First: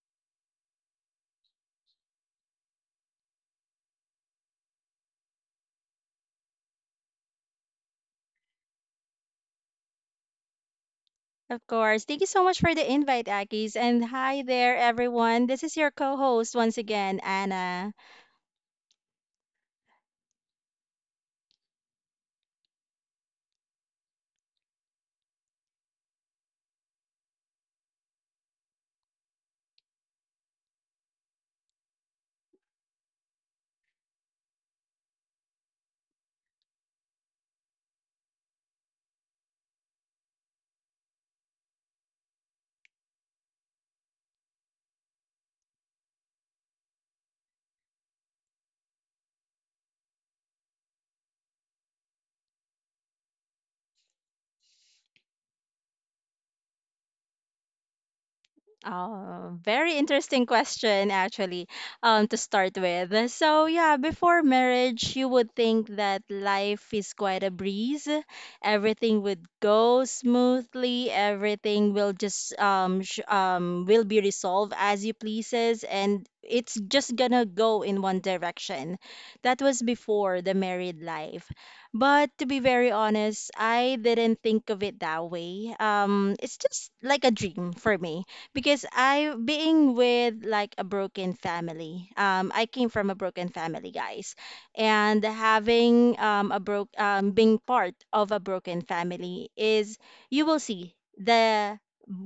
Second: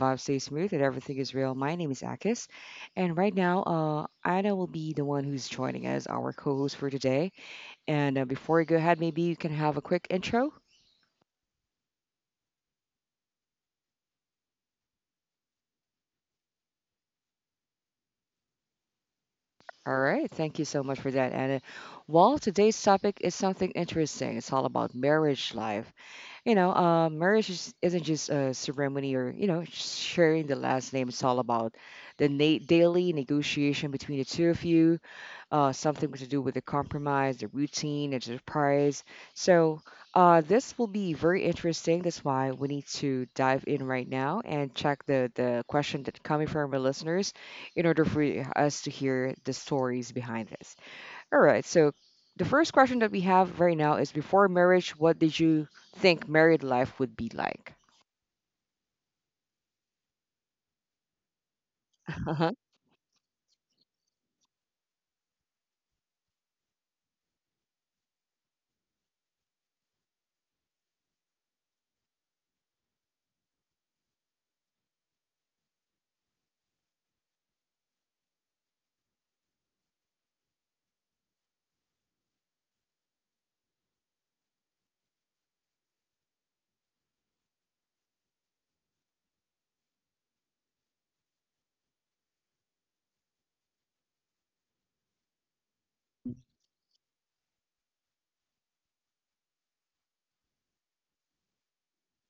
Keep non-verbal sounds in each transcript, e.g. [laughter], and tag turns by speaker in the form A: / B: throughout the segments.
A: vibe stay smooth and everything is real. My name is Akis, and right now, Anna will be the one who's joining as our co-host for today. And before we go ahead, maybe you can have a quick intro.
B: Of course. Thank you so much for the invite, Akis. And hi there, everyone. This is your co host once again, Anna.
A: All right, thank you so much for that, Anna. Well, today's topic is something interesting. It's all about marriage life. You know, marriage isn't just a ceremony or you know sharing the last name. It's all about the daily negotiation between the two of you, something to do with the compromise, the routine, and surprise. So this will be very interesting. That's why we need to dive in right now and check the question that coming from our listeners in order for us to hear the stories behind this. All right, so. The first question that we have right now is, before marriage, what did you think married life would be like?
B: Oh, very interesting question, actually, to
A: Uh-huh.
B: start with. So, yeah, before marriage, you would think that life is quite a breeze. Everything would go smoothly. Everything will just sh will be resolved as you pleases, and it's just gonna go in one direction. That was before the married life. But to be very honest, I didn't think of it that way. It's just like a dream for me because I being with like a broken family. I came from a broken family, guys, and having a broke being part of a broken family is you will see the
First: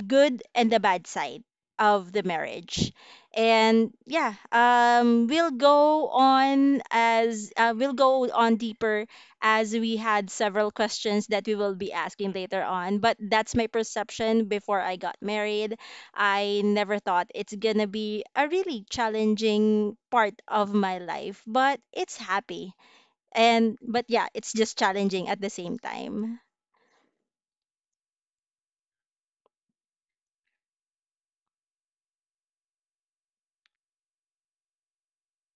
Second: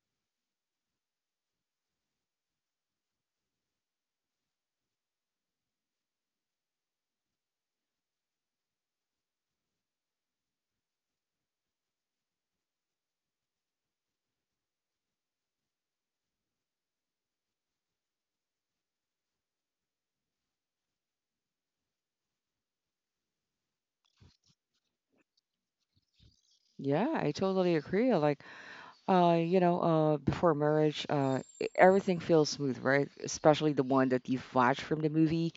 B: good and the bad side of the marriage. And yeah, we'll go on as we'll go on deeper as we had several questions that we will be asking later on. But that's my perception before I got married. I never thought it's gonna be a really challenging part of my life, but it's happy. And but yeah, it's just challenging at the same time.
A: Yeah, I totally agree. Like, you know, before marriage, everything feels smooth, right? Especially the one that you've watched from the movie,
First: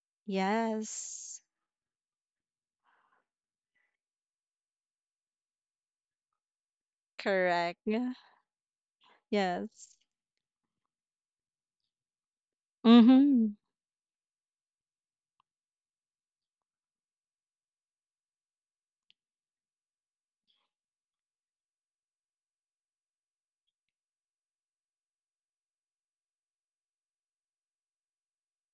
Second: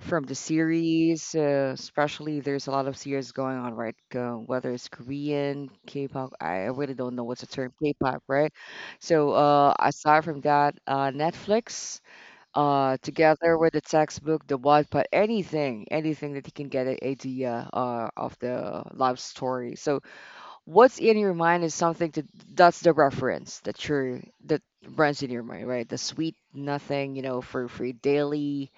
A: from the series.
B: Yes.
A: Especially there's a lot of series going on, right? Whether it's Korean, K-pop, I really don't know what's the term,
B: Correct. Yeah.
A: K-pop, right? So,
B: Yes.
A: aside from that, Netflix,
B: Mm-hmm.
A: together with the textbook, the Wattpad, anything, anything that you can get an idea, of the love story. So what's in your mind is something to, that's the reference that you're that runs in your mind, right? The sweet nothing, you know, for daily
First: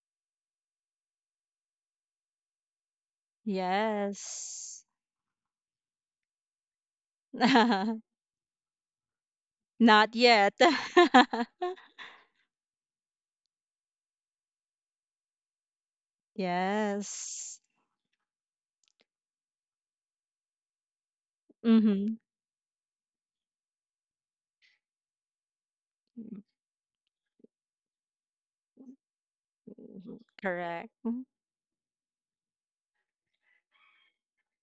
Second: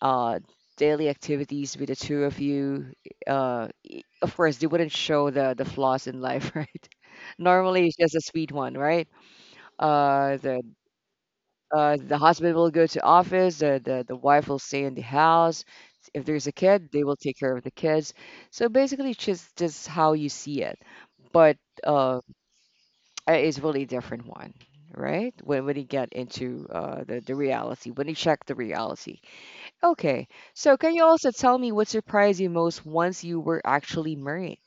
A: uh daily activities with the two of you. Of course they
B: Yes.
A: wouldn't show the flaws in life [laughs] right? Normally it's
B: [laughs]
A: just a sweet one, right?
B: Not
A: uh
B: yet.
A: the
B: [laughs]
A: uh the husband will go to office, the wife will stay in the house. If there's a kid, they will take care
B: Yes.
A: of the kids. So basically it's just how you see it. But
B: Mm-hmm.
A: uh is really different one, right? When he get into the reality, when he check the reality. Okay, so
B: Correct.
A: can you also tell me what surprised you most once you were actually married?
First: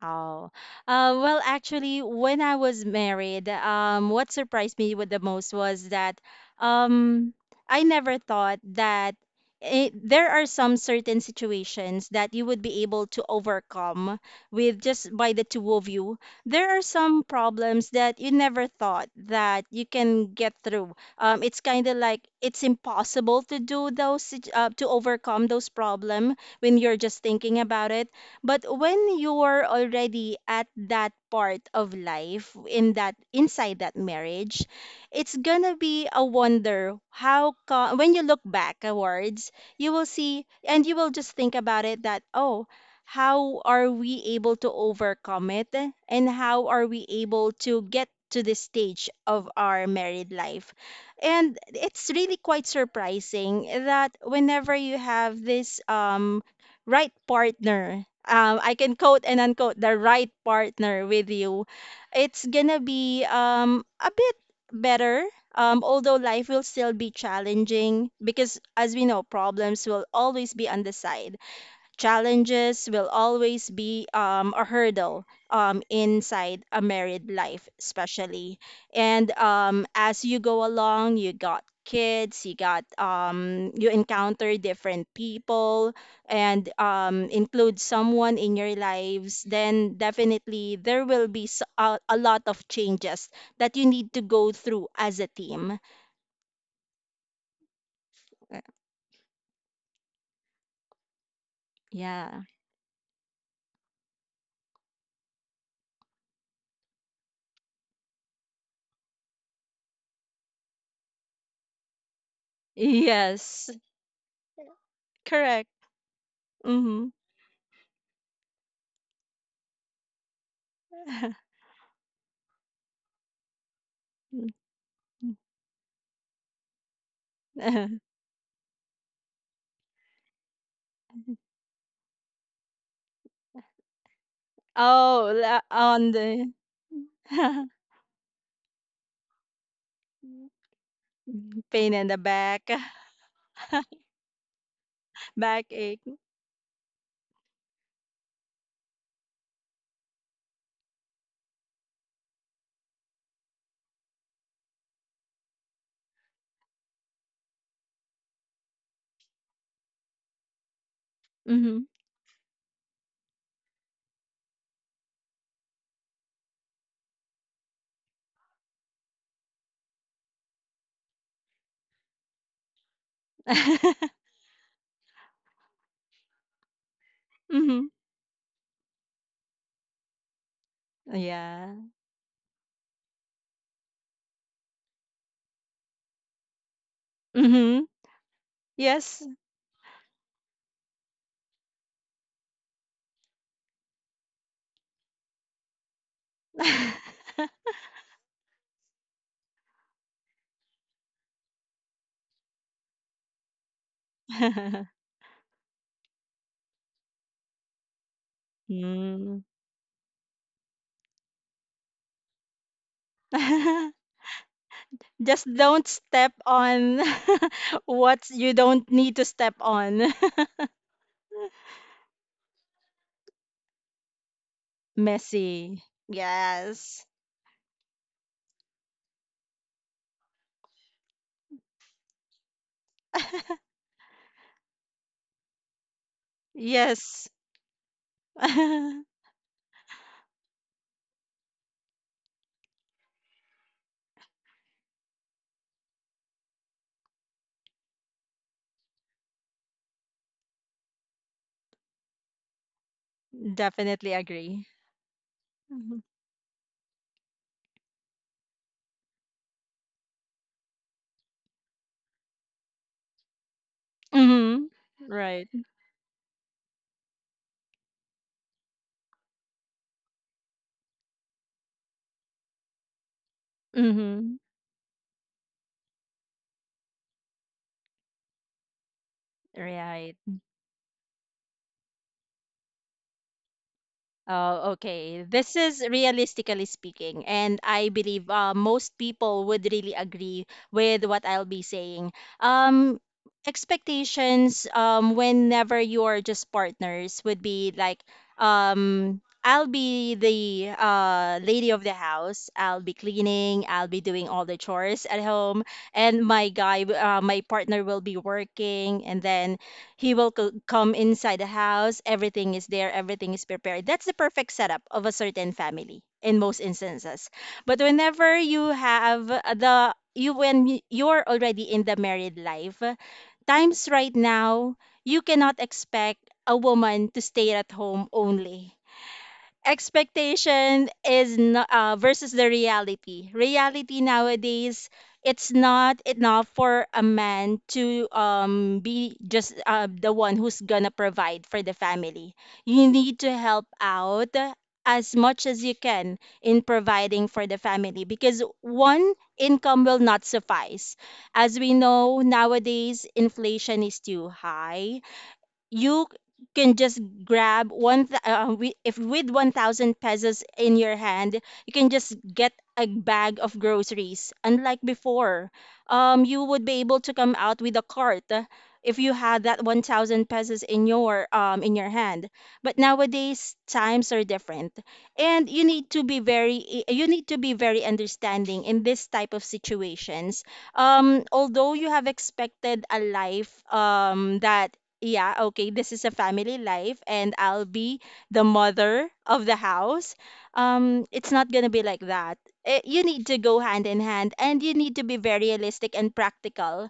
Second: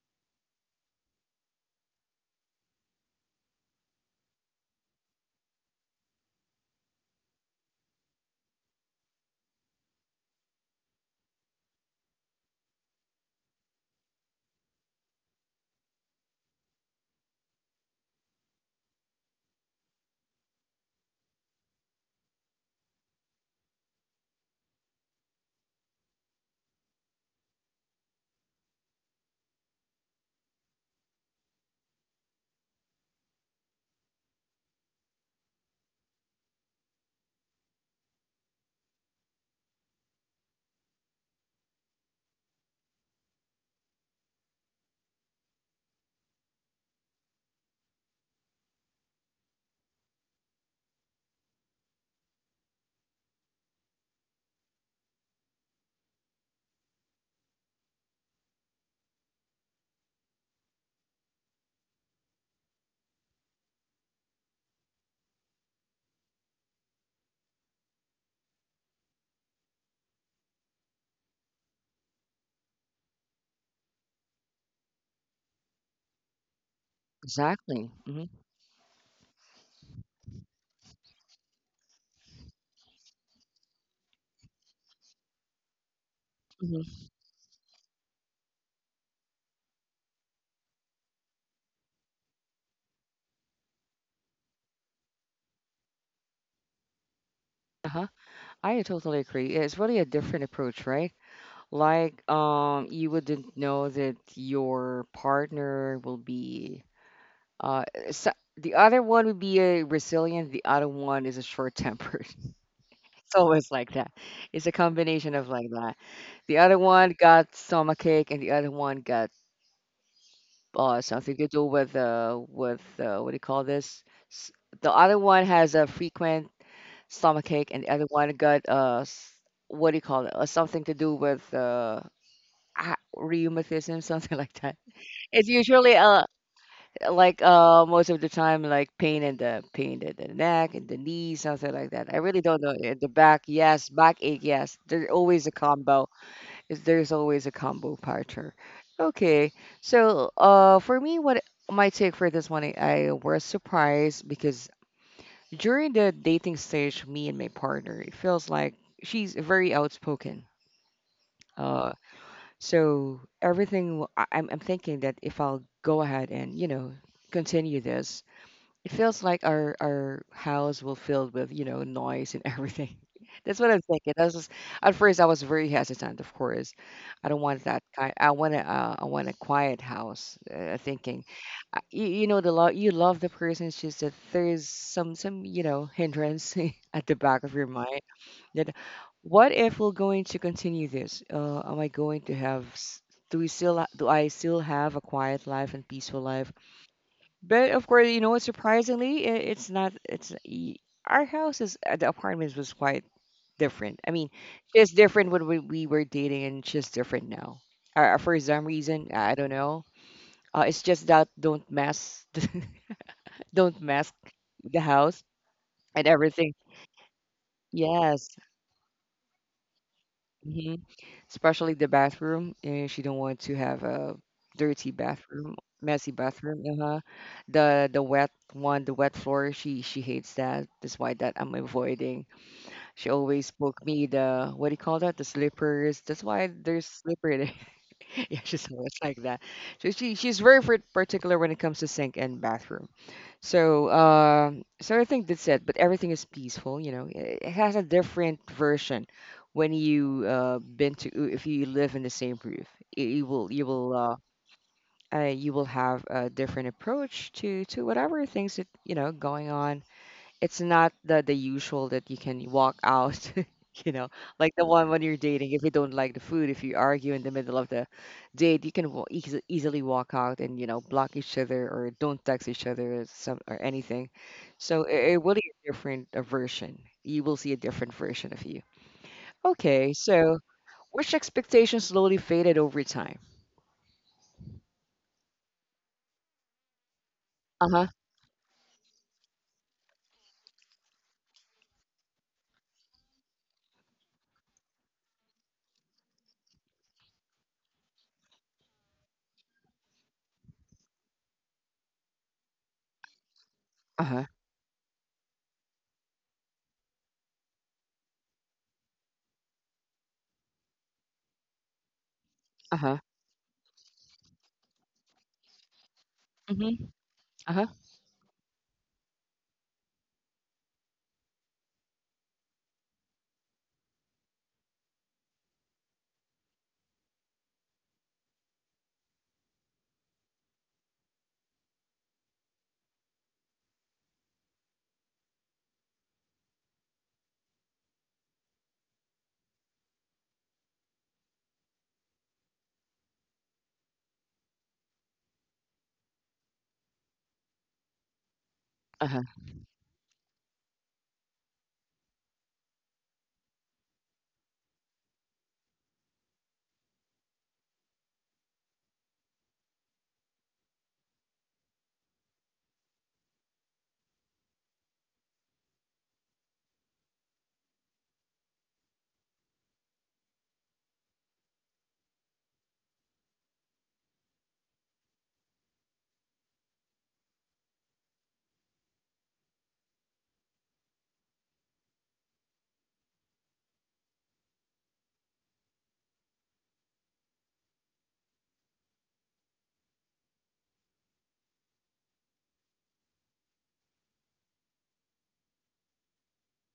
B: Oh, well, actually, when I was married, what surprised me with the most was that um, I never thought that there are some certain situations that you would be able to overcome with just by the two of you. There are some problems that you never thought that you can get through. It's kind of like it's impossible to do to overcome those problem when you're just thinking about it, but when you're already at that part of life in that inside that marriage, it's gonna be a wonder when you look backwards, you will see and you will just think about it that oh, how are we able to overcome it and how are we able to get to this stage of our married life. And it's really quite surprising that whenever you have this right partner. I can quote and unquote the right partner with you. It's gonna be a bit better. Although life will still be challenging because, as we know, problems will always be on the side, challenges will always be a hurdle inside a married life,
A: Exactly.
B: especially. And as you go along, you got kids, you got you encounter different people, and
A: Hmm
B: include someone in your lives. Then definitely there will be a lot of changes that you need to go through as a team.
A: Uh-huh.
B: Uh,
A: I totally agree. It's really a different approach, right? Like,
B: Yeah.
A: you wouldn't know that your partner will be, uh, so the other one would be a resilient, the other one is a short-tempered. It's
B: [laughs] Yes.
A: always like that. It's a combination of
B: Correct.
A: like that. The other
B: Mm-hmm.
A: one got stomachache, and the other one got something to do with what do you call this? S- The other one has a frequent stomachache, and
B: [laughs]
A: the other one got what do you call it? Something to do with ah, rheumatism, [laughs] something like that.
B: Oh, la
A: It's usually
B: on
A: a,
B: the
A: like
B: [laughs]
A: most of the time like pain in the neck and the knee, something
B: pain
A: like
B: in the
A: that. I really
B: back,
A: don't know, in the back. Yes,
B: [laughs]
A: backache. Yes, there's always a
B: backache.
A: combo. Is There's always a combo partner. Okay, so for me, what my take for this one, I was surprised because during the dating stage, me and my partner, it feels like she's very outspoken.
B: Mhm.
A: Uh so everything I'm thinking that if I'll go ahead and, you know, continue this, it feels like our house will filled with, you know, noise and everything. [laughs] That's what I'm
B: Mhm.
A: thinking. I was just, at first I was very hesitant, of course. I don't want that
B: [laughs]
A: kind. I want a quiet house. Thinking,
B: Yeah.
A: you know, the love, you love the person. It's just that there's some you know hindrance [laughs] at the back of your
B: Mhm.
A: mind. That,
B: Yes.
A: what if we're going to continue this? Am I going to have? Do we still do I still have a quiet life and peaceful life?
B: [laughs]
A: But of course, you know what? Surprisingly, I it's not. Our house is, the apartments was quite different. I mean, she's different when we were dating, and she's different now. For some reason,
B: Mm.
A: I don't know. It's just that don't mess, [laughs] don't
B: [laughs]
A: mess the house
B: Just don't
A: and
B: step
A: everything.
B: on [laughs] what
A: Yes.
B: you don't need to step on. [laughs]
A: Mm-hmm. Especially the bathroom, and she don't want to have a dirty bathroom,
B: Messy.
A: messy bathroom.
B: Yes.
A: Uh-huh. The wet one, the wet floor, she hates that. That's why that I'm avoiding. She always
B: [laughs]
A: book me the, what do you call that? The slippers. That's why there's
B: Yes.
A: slipper there. [laughs] Yeah, she's always
B: [laughs]
A: like that. So she's very particular when it comes to sink and bathroom. So, so I think that's it. But everything is peaceful, you know. It has a different version when you been to, if you live in the same roof. You you will you will
B: Definitely
A: uh,
B: agree.
A: you will
B: Mm-hmm.
A: have a different approach to whatever things that you know going on. It's not the usual that you can walk out, [laughs] you know,
B: Mm-hmm.
A: like the one when you're
B: Right.
A: dating. If you don't like the food, if you argue in the middle of the date, you can easily walk out and you know block each other or don't text each other or some or anything.
B: Mm-hmm.
A: So it really is a different a version. You will see a different version of you. Okay,
B: Right.
A: so which expectations slowly faded over time?
B: Oh, okay. This is realistically speaking, and
A: Uh
B: I
A: huh.
B: believe most people would really agree with what I'll be saying. Um, Expectations whenever you're just partners would be like, I'll be the lady of the house. I'll be cleaning. I'll be
A: Uh
B: doing
A: huh.
B: all the chores at home, and my guy, my partner will be working, and then he will come inside the house. Everything is there.
A: Uh huh.
B: Everything is prepared. That's the perfect setup of a certain family in most
A: Mm-hmm.
B: instances.
A: Uh
B: But
A: huh.
B: whenever you have the you're already in the married life, times right now, you cannot expect a woman to stay at home only. Expectation is not, versus the reality. Reality nowadays, it's not enough for a man to be just the one who's gonna provide for the family. You need to help out as much as you can in providing for the family because one
A: Uh huh.
B: income will not suffice. As we know nowadays, inflation is too high. You can just grab if with 1,000 pesos in your hand, you can just get a bag of groceries, unlike before. You would be able to come out with a cart, if you had that 1,000 pesos in your hand. But nowadays times are different, and you need to be very, you need to be very understanding in this type of situations. Although you have expected a life that yeah, okay, this is a family life and I'll be the mother of the house. It's not gonna be like that. Eh, you need to go hand in hand and you need to be very realistic and practical.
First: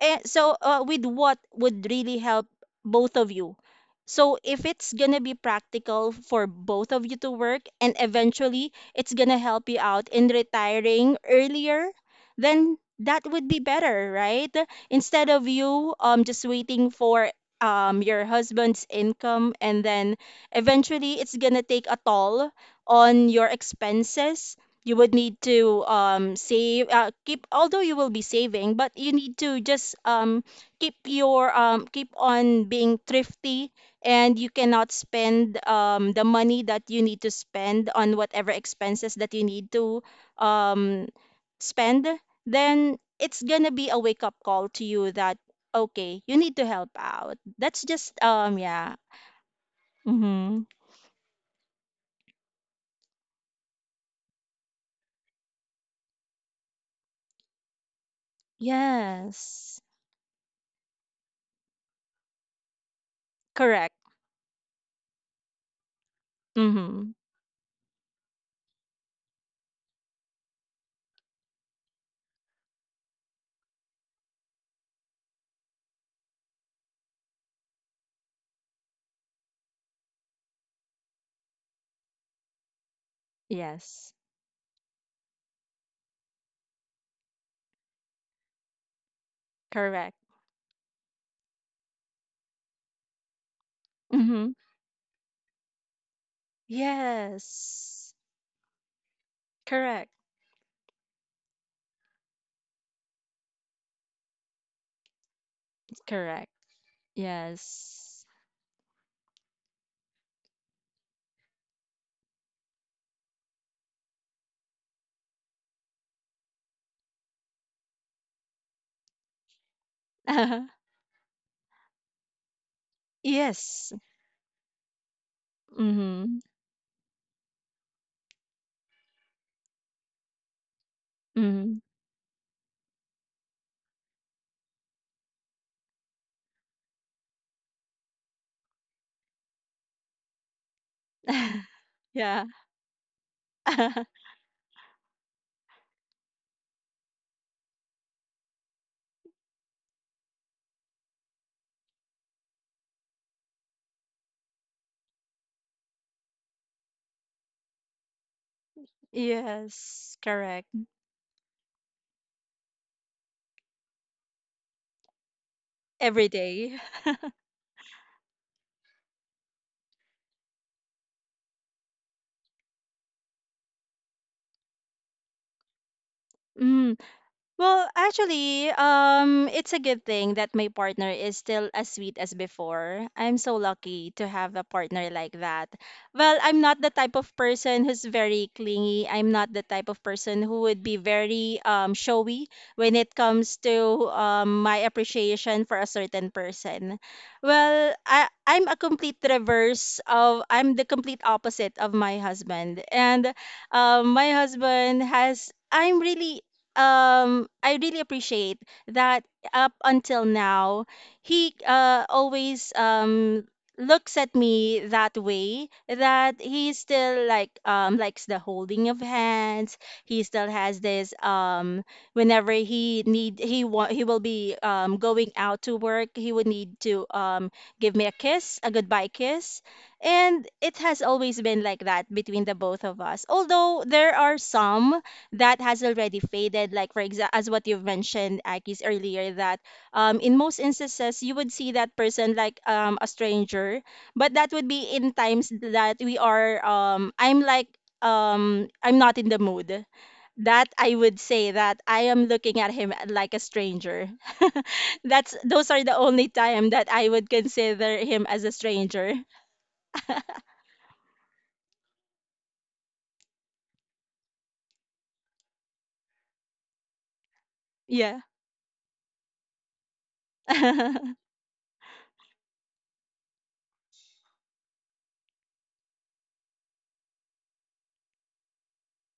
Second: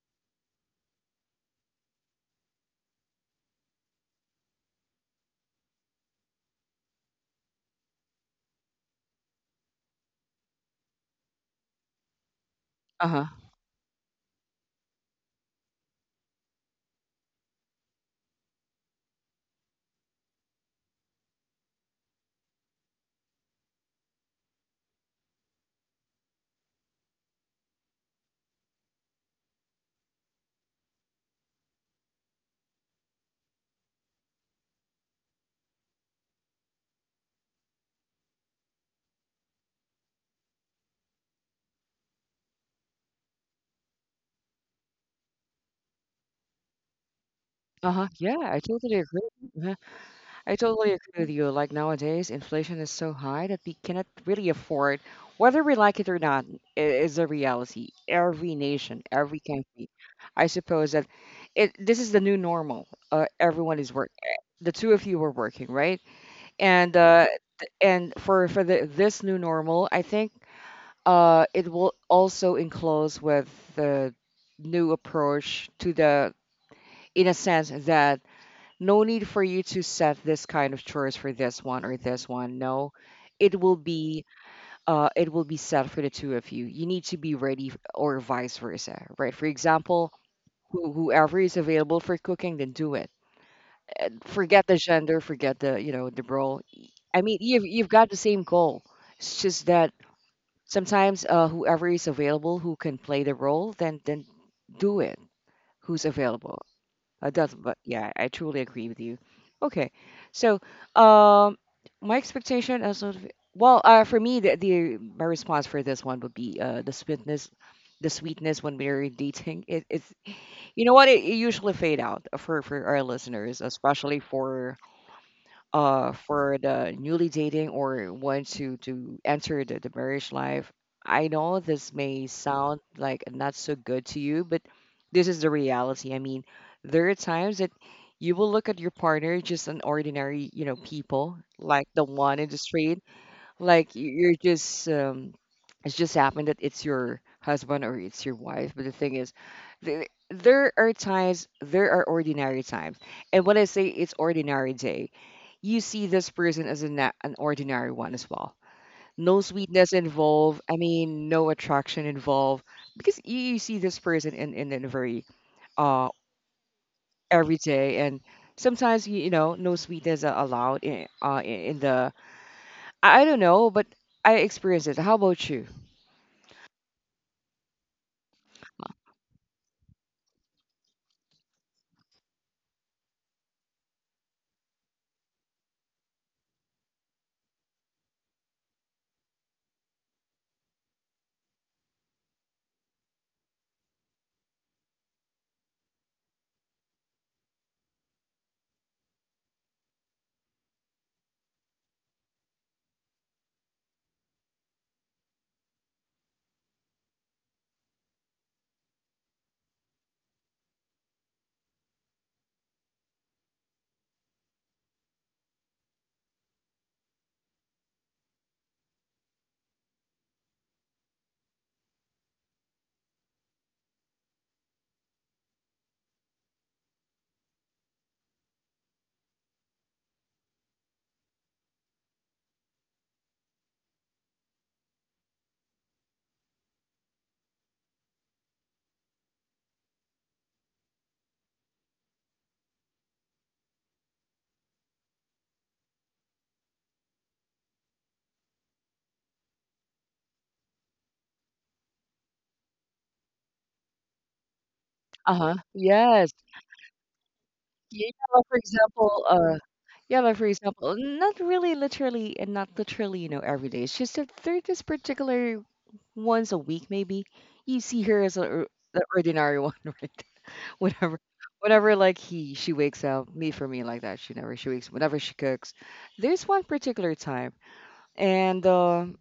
B: Eh, so, with what would really help both of you? So, if it's gonna be practical for both of you to work and eventually it's gonna help you out in retiring earlier, then
A: Uh
B: that
A: huh.
B: would be better, right? Instead of you just waiting for your husband's income, and then eventually it's gonna take a toll on your expenses. You would need to save, keep, although you will be saving, but you need to just keep your keep on being thrifty, and you cannot spend the money that you need to spend on whatever expenses that you need to um, spend. Then it's gonna be a wake up call to you that okay, you need to help out. That's
A: Uh huh.
B: just
A: Yeah, I totally
B: yeah.
A: agree. I
B: Mhm.
A: totally agree with you. Like nowadays, inflation is so high that we cannot really afford, whether we like it or not, is a reality. Every nation, every
B: Yes.
A: country. I suppose that this is the new normal. Everyone is
B: Correct.
A: work. Eh, the two of you were working, right? And
B: Mhm.
A: and for the, this new normal, I think it will also enclose with the new approach to the, in a sense that no need for you to set this kind of chores for this one or this one. No, it will
B: Yes.
A: be it will be set for the two of you. You need to be ready or vice versa, right? For example,
B: Correct.
A: whoever is available for cooking, then do it.
B: Mhm.
A: Forget the gender, forget the you know the role. I mean, you've got
B: Yes.
A: the same goal. It's just that
B: Correct.
A: sometimes whoever is available who can play the role, then do it. Who's
B: Correct.
A: available? It doesn't, but yeah,
B: Yes.
A: I truly agree with you. Okay, so um, my expectation as of, well, for me, the my response for this one would be the sweetness when we're dating. It, it's You know
B: [laughs]
A: what, it usually fade out for our listeners,
B: Yes.
A: especially
B: Mhm.
A: for the newly dating or want to enter the marriage life. I know
B: Mhm.
A: this may sound like not so good to you, but this is the reality. I mean, there are times that you will look at your partner just an ordinary, you know, people
B: [laughs]
A: like the one
B: Yeah.
A: in the street like
B: [laughs]
A: you're just it's just happened that it's your husband or it's your wife. But the thing is, there are times, there are ordinary times, and when I say it's ordinary day, you see this person as an ordinary one as well. No sweetness
B: Yes,
A: involved.
B: correct.
A: I mean, no attraction involved because you see this person in in a very uh
B: Every day.
A: every day, and sometimes you know no sweetness are allowed in in the, I don't know, but I experience it. How about you?
B: Mm. Well, actually, it's a good thing that my partner is still as sweet as before. I'm so lucky to have a partner like that. Well, I'm not the type of person who's very clingy. I'm not the type of person who would be very showy when it comes to my appreciation for a certain person. Well, I'm a complete reverse of, I'm the complete opposite of my husband. And my husband has I'm really I really appreciate that up until now he always looks at me that way that he still like likes the holding of hands. He still has this whenever he need he want, he will be going out to work, he would need to give me a kiss, a goodbye kiss. And it has always been like that between the both of us, although there are some that has already faded, like for example as what you've mentioned, Akis, earlier that in most instances you would see that person like a stranger. But that would be in times that we are I'm like I'm not in the mood, that I would say that I am looking at him like a stranger. [laughs] That's,
A: Uh-huh.
B: those are the only
A: Yes.
B: time that I would consider
A: Yeah,
B: him
A: like,
B: as a
A: for
B: stranger.
A: example, yeah, like, for example, not really literally and not literally, you know, every day. It's just that there are this particular, once a week maybe, you see her
B: Yeah.
A: as a, the ordinary one, [laughs] right? Whenever
B: [laughs]
A: whenever like he she wakes up, me for me like that, she never she wakes whenever she cooks. There's one particular time, and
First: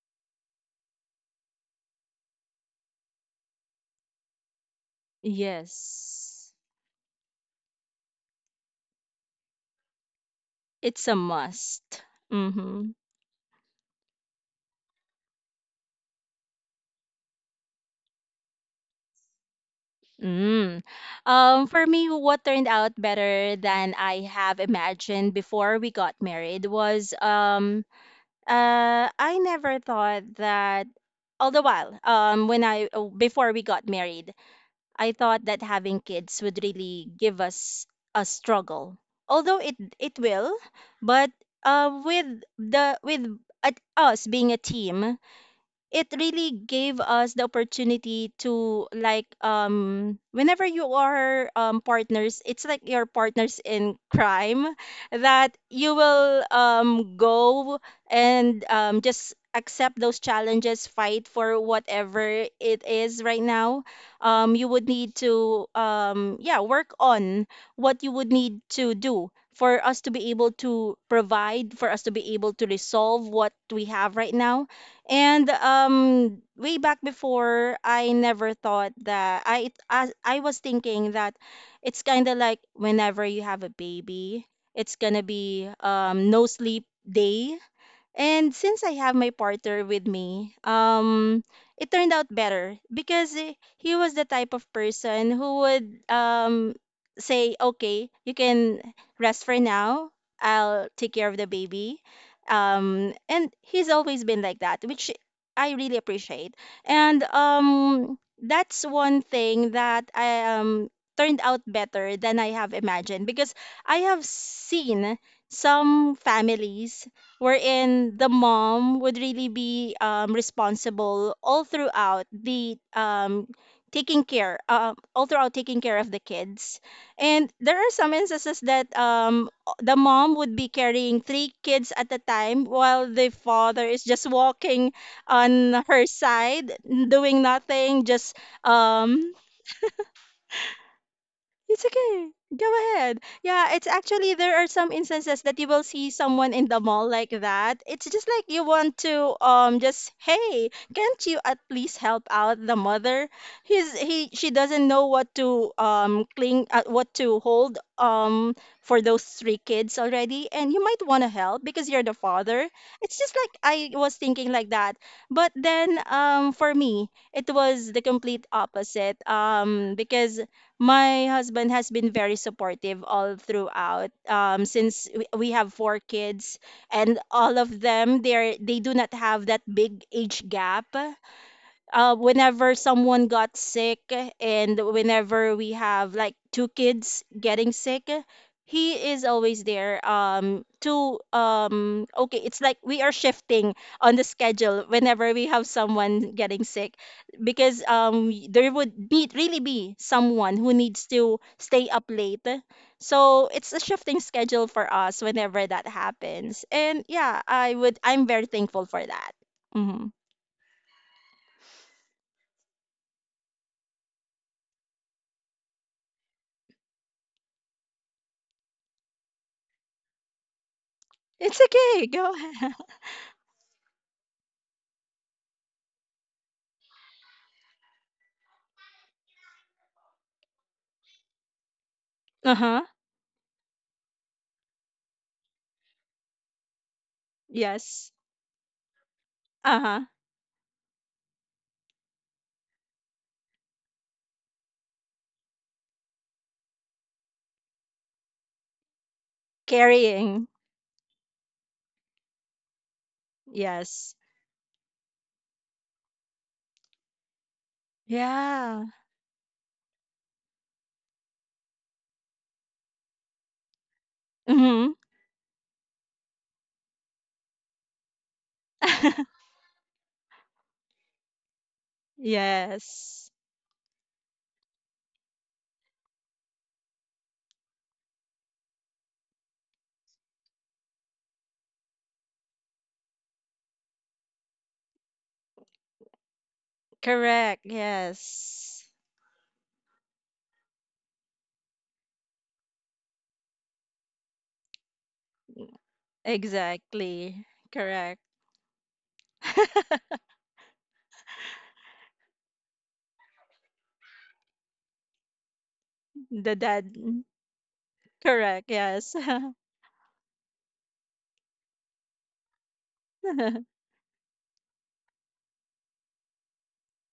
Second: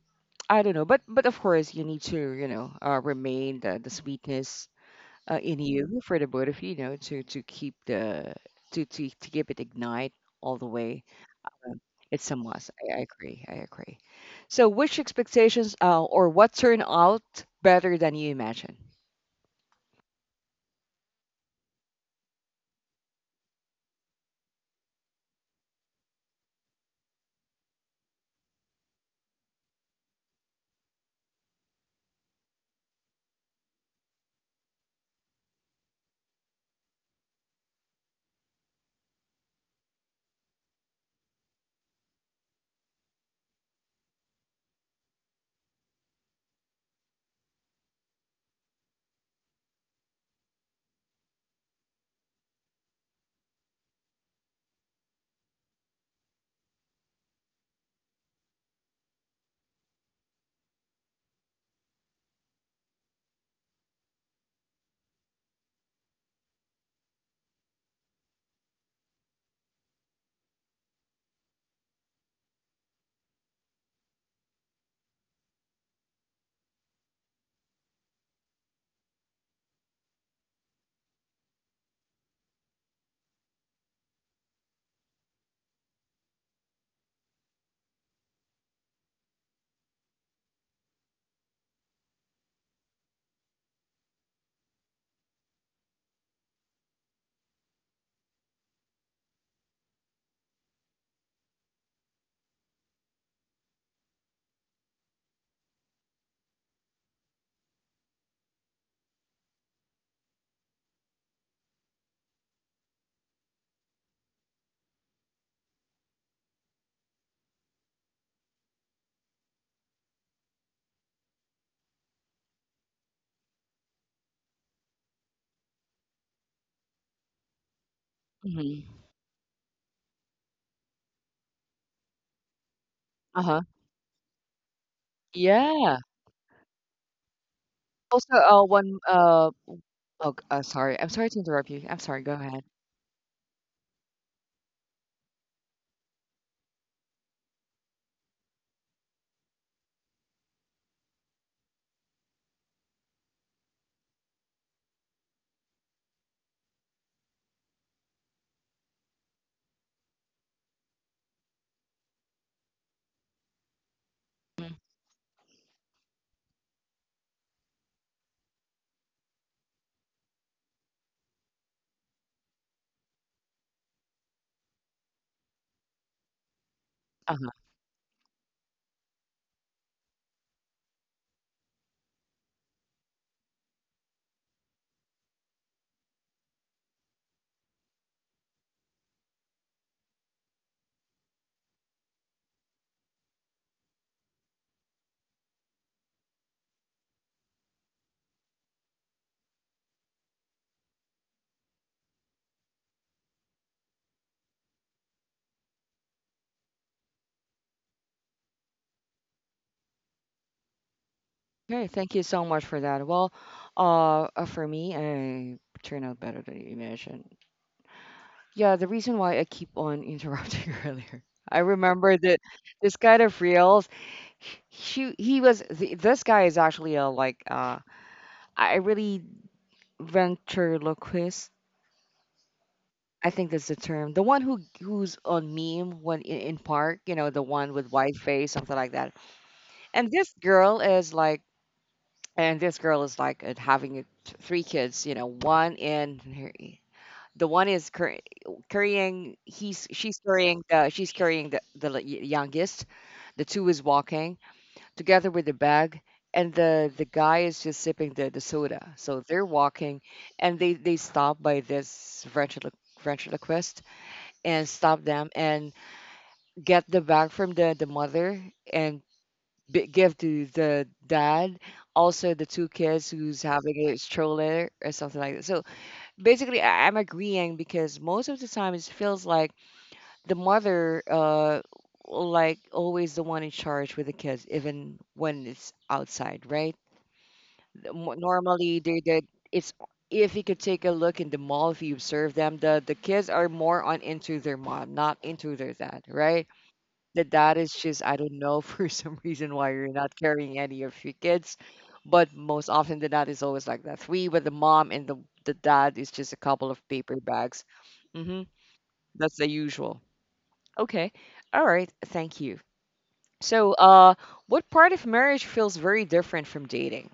A: I don't know, but of course you need to, you know, remain the sweetness in you for the both
B: Yes.
A: of you, you know, to keep the, to keep it ignite all the way.
B: It's a
A: Um,
B: must.
A: It's a must.
B: Mhm.
A: I agree. I agree. So, which expectations or what turned out better than you imagined?
B: Mm. For me, what turned out better than I have imagined before we got married was I never thought that all the while when I before we got married, I thought that having kids would really give us a struggle. Although it will, but with the with at us being a team, it really gave us the opportunity to like whenever you are partners, it's like your partners in crime, that you will go and just accept those challenges, fight for whatever it is right now. You would need to yeah work on what you would need to do for us to be able to provide, for us to be able to resolve what we have right now. And way back before, I never thought that I was thinking that it's kind of like whenever you have a baby, it's gonna be no sleep day. And since I have my partner with me, it turned out better because eh, he was the type of person who would say, okay, you can rest for now. I'll take care of the baby. And he's always been like that, which I really appreciate. And that's one thing that I turned out better than I have imagined, because I have seen some families wherein the mom would really be responsible all throughout the taking care, all throughout taking care of the kids. And there are some instances
A: Hmm
B: that the mom would be carrying three kids at a time while the
A: Uh huh.
B: father is just walking on
A: Yeah.
B: her side, doing nothing, just
A: Also, one.
B: um,
A: Sorry. I'm sorry to interrupt
B: it's
A: you. I'm sorry.
B: okay.
A: Go ahead.
B: Go ahead. Yeah, it's actually there are some instances that you will see someone in the mall like that. It's just like you want to just hey, can't you at least help out the mother? He she doesn't know what to cling what to hold for those three kids already, and you might want to help because you're the father. It's just like I was thinking like
A: Mm.
B: that. But then for me, it was the complete opposite because my husband has been very supportive all throughout, since we have four kids, and
A: Uh-huh.
B: all of them they do not have that big age gap. Whenever someone got sick, and whenever we have like two kids getting sick, he is always there to okay, it's like we are shifting on the schedule whenever we have someone getting sick, because there would be really be someone who needs to stay up late. So it's a shifting schedule for us whenever that happens, and yeah, I'm very thankful for that. Hmm.
A: Okay, thank you so much for that. Well, for me, I turned out better than you imagined. Yeah, the reason why I keep on interrupting [laughs] earlier, I
B: It's okay,
A: remember
B: go
A: that
B: ahead.
A: this kind of reels, he was th this guy is actually a like I really ventriloquist.
B: Uh-huh.
A: I think that's the term. The one who's on meme when in park, you know, the one with
B: Yes.
A: white face, something like that.
B: Uh-huh.
A: And this girl is like, and this girl is like having three kids, you know, one in her. The one is carrying. He's She's
B: Carrying.
A: carrying. She's carrying the youngest. The two is
B: Yes.
A: walking together with the bag, and the guy is just sipping the
B: Yeah.
A: soda. So they're walking, and they stop by this ventriloquist and
B: Mm-hmm.
A: stop them and get the bag from the mother and
B: [laughs]
A: give to the dad. Also, the two kids
B: Yes.
A: who's having a stroller or something like that. So basically I'm agreeing because most of the time it feels like the mother always the one in charge with the kids even when it's outside, right?
B: Correct.
A: Normally
B: Yes.
A: they did it's if you could take a look in the mall, if you observe them, the kids are more on into their mom, not into their dad, right? that
B: Exactly.
A: that is just I
B: Correct.
A: don't know [laughs] for some reason why you're not
B: [laughs]
A: carrying any of your kids, but most often the dad is always like that. Three, but the mom and the dad is just a
B: The
A: couple of
B: dad.
A: paper bags. Mm-hmm.
B: Correct. Yes.
A: That's the usual. Okay. All right. Thank you.
B: [laughs]
A: So, uh, what part of marriage feels very different from dating?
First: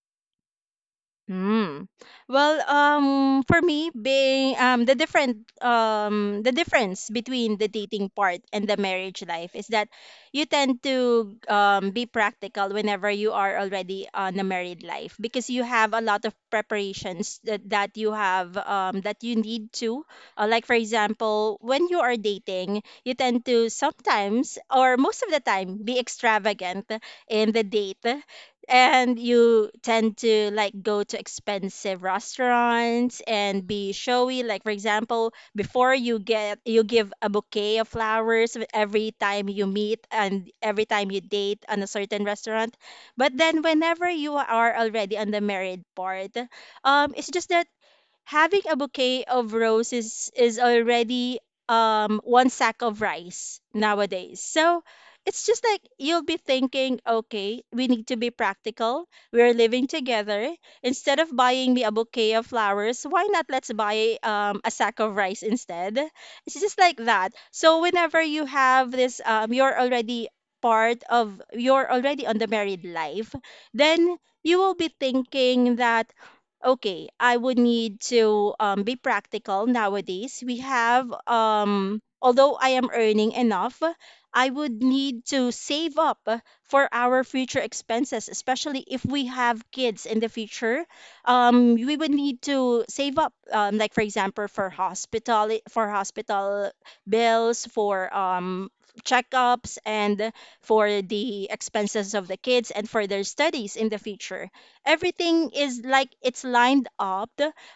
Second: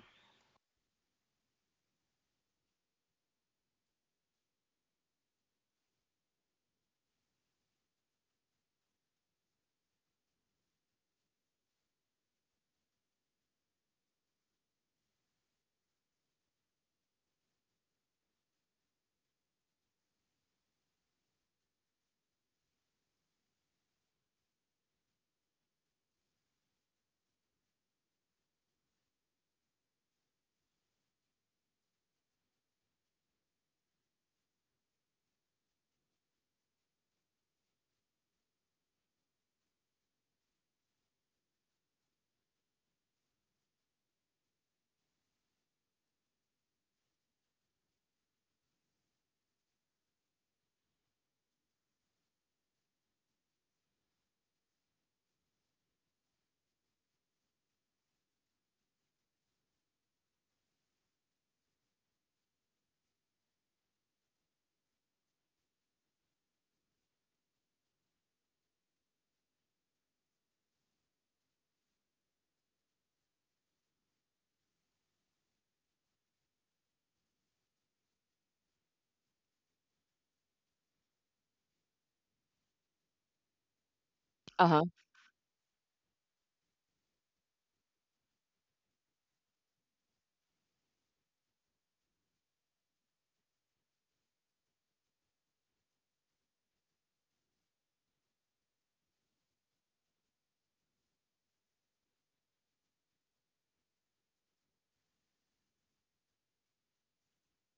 B: Hmm. Well, for me, being the difference between the dating part and the marriage life is that you tend to be practical whenever you are already on a married life, because you have a lot of preparations that you have that you need to. Like for example, when you are dating, you tend to sometimes or most of the time be extravagant in the date, and you tend to like go to expensive restaurants and be showy, like for example, before you give a bouquet of flowers with every time you meet, and every time you date on a certain restaurant. But then whenever you are already on the married part, it's just that having a bouquet of roses is already one sack of rice nowadays. So it's just like you'll be thinking, okay, we need to be practical. We're living together. Instead of buying me a bouquet of flowers, why not let's buy a sack of rice instead? It's just like that. So whenever you have this, you're already on the married life, then you will be thinking that okay, I would need to be practical nowadays. We have, although I am earning enough, I
A: Uh huh.
B: would need to save up for our future expenses, especially if we have kids in the future. We would need to save up, like for example, for hospital bills, for checkups, and for the expenses of the kids, and for their studies in the future. Everything is like it's lined up,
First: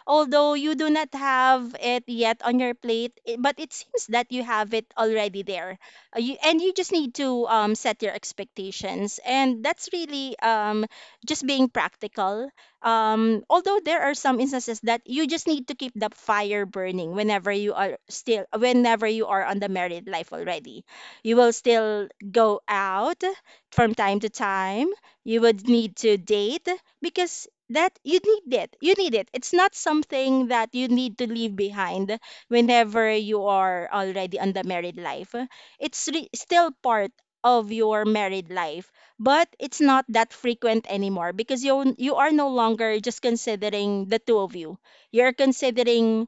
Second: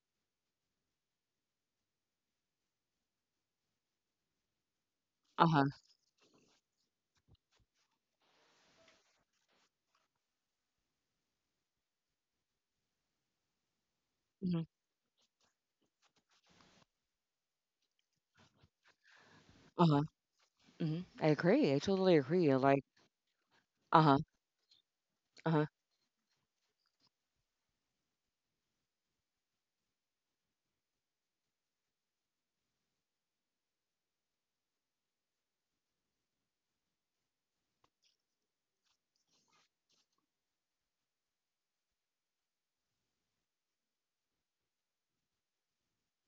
B: although you do not have it yet on your plate, but it seems that you have it already
A: Uh huh.
B: there. And you just need to set your expectations, and that's really just being practical. Although there are some
A: Hmm.
B: instances that you just need to keep the fire burning whenever you are still whenever you are on the
A: Uh huh.
B: married life already,
A: Hmm, I
B: you will
A: agree. I
B: still
A: totally agree. I
B: go
A: like,
B: out from
A: uh huh.
B: time to time. You
A: Uh
B: would
A: huh.
B: need to date, because that you need it, you need it. It's not something that you need to leave behind whenever you are already on the married life. It's still part of your married life, but it's not that frequent anymore, because you are no longer just considering the two of you. You're considering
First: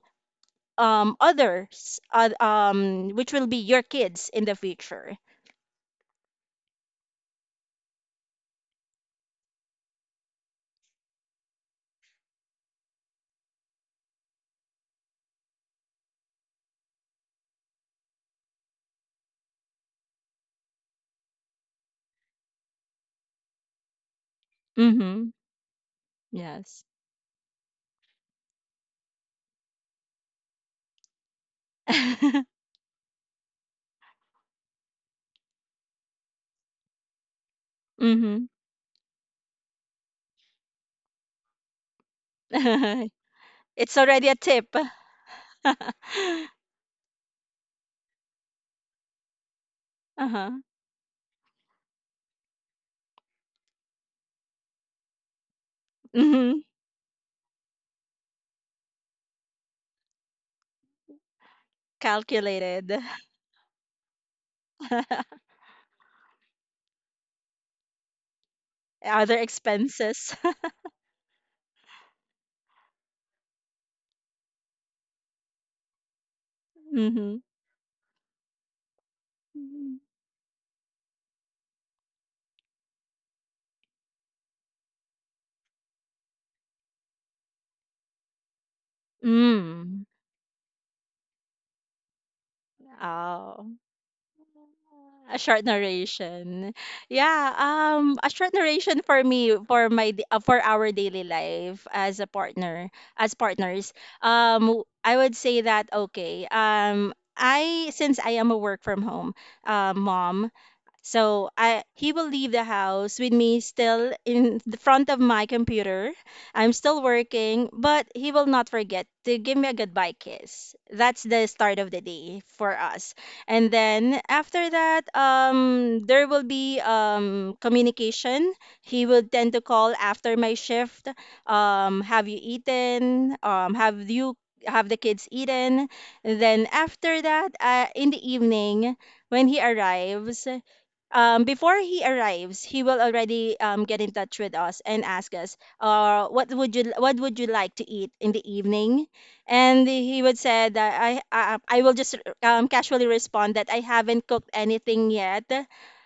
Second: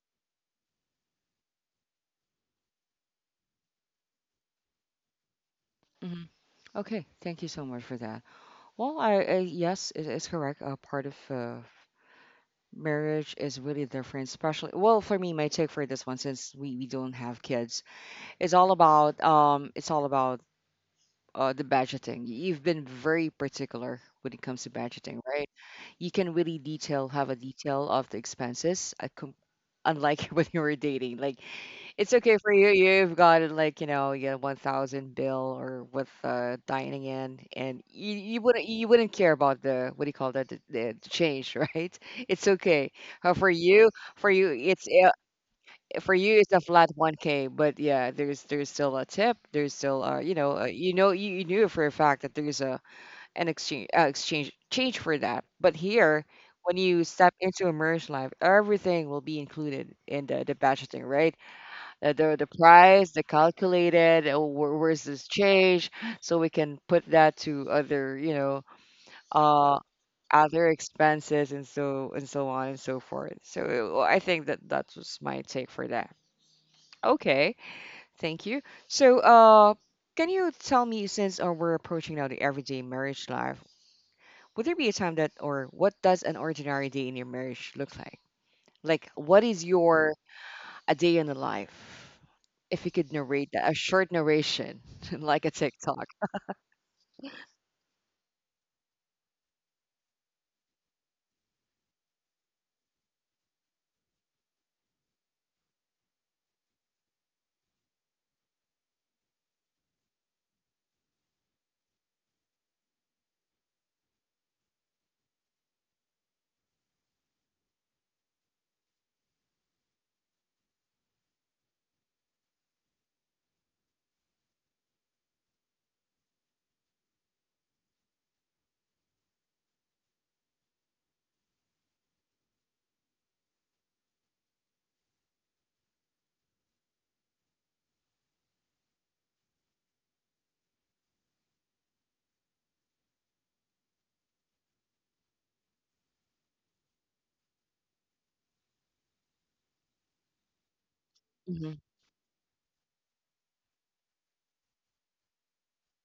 B: others, which will be your kids in the future.
A: Hmm. Okay. Thank you so much for that. Well, I yes, it is correct. Part of marriage is really different, especially well for me. My take for this one, since we don't have kids, it's all about the budgeting. You've been very particular when it comes to budgeting,
B: Mhm.
A: right? You can really
B: Yes.
A: detail, have a detail of the expenses, unlike [laughs] when you were dating. Like it's okay for
B: [laughs]
A: you. You've gotten like, you know, you 1,000 bill or with dining in, and you,
B: Mhm.
A: you wouldn't care about the what do you call that the change, [laughs] right? It's okay.
B: [laughs]
A: Uh, for you,
B: It's already
A: for
B: a
A: you,
B: tip.
A: it's uh,
B: [laughs]
A: for you it's a flat 1K, but yeah, there's still a tip. There's still
B: Uh-huh.
A: you, you knew for a fact that there's a an exchange change for that. But here,
B: Mhm.
A: when you step into a merge life, everything will be included in the budgeting, right? The
B: Calculated.
A: price, the calculated, where, where's this
B: [laughs]
A: change, so we can put that to other, you know,
B: Other
A: uh,
B: expenses. [laughs]
A: other expenses and so on and so forth. So well, I think that that was my take for that.
B: Mhm.
A: Okay, thank you. So, uh, can you tell me since we're approaching now the everyday marriage life, would there be a time that or what does an ordinary day in your marriage look like? Like, what is
B: Mm.
A: your a day in the life. If you could narrate that, a
B: Oh.
A: short narration, [laughs]
B: A
A: like a
B: short
A: TikTok.
B: narration. Yeah, a short narration for me for my for our daily life as a partner, as partners. I would say that okay. I Since I am a work from home mom, so I he will leave the house with me still in the front of my computer. I'm still working, but he will not forget to give me a goodbye kiss. That's the start of the day for us. And then after that, there will be communication. He will tend to call after my shift. Have you eaten? Have the kids eaten? And then after that, in the evening, when he arrives, before he arrives, he will already get in touch with us and ask us, what would you like to eat in the evening? And he would say that
A: Hmm.
B: I will just casually respond that I haven't cooked anything yet.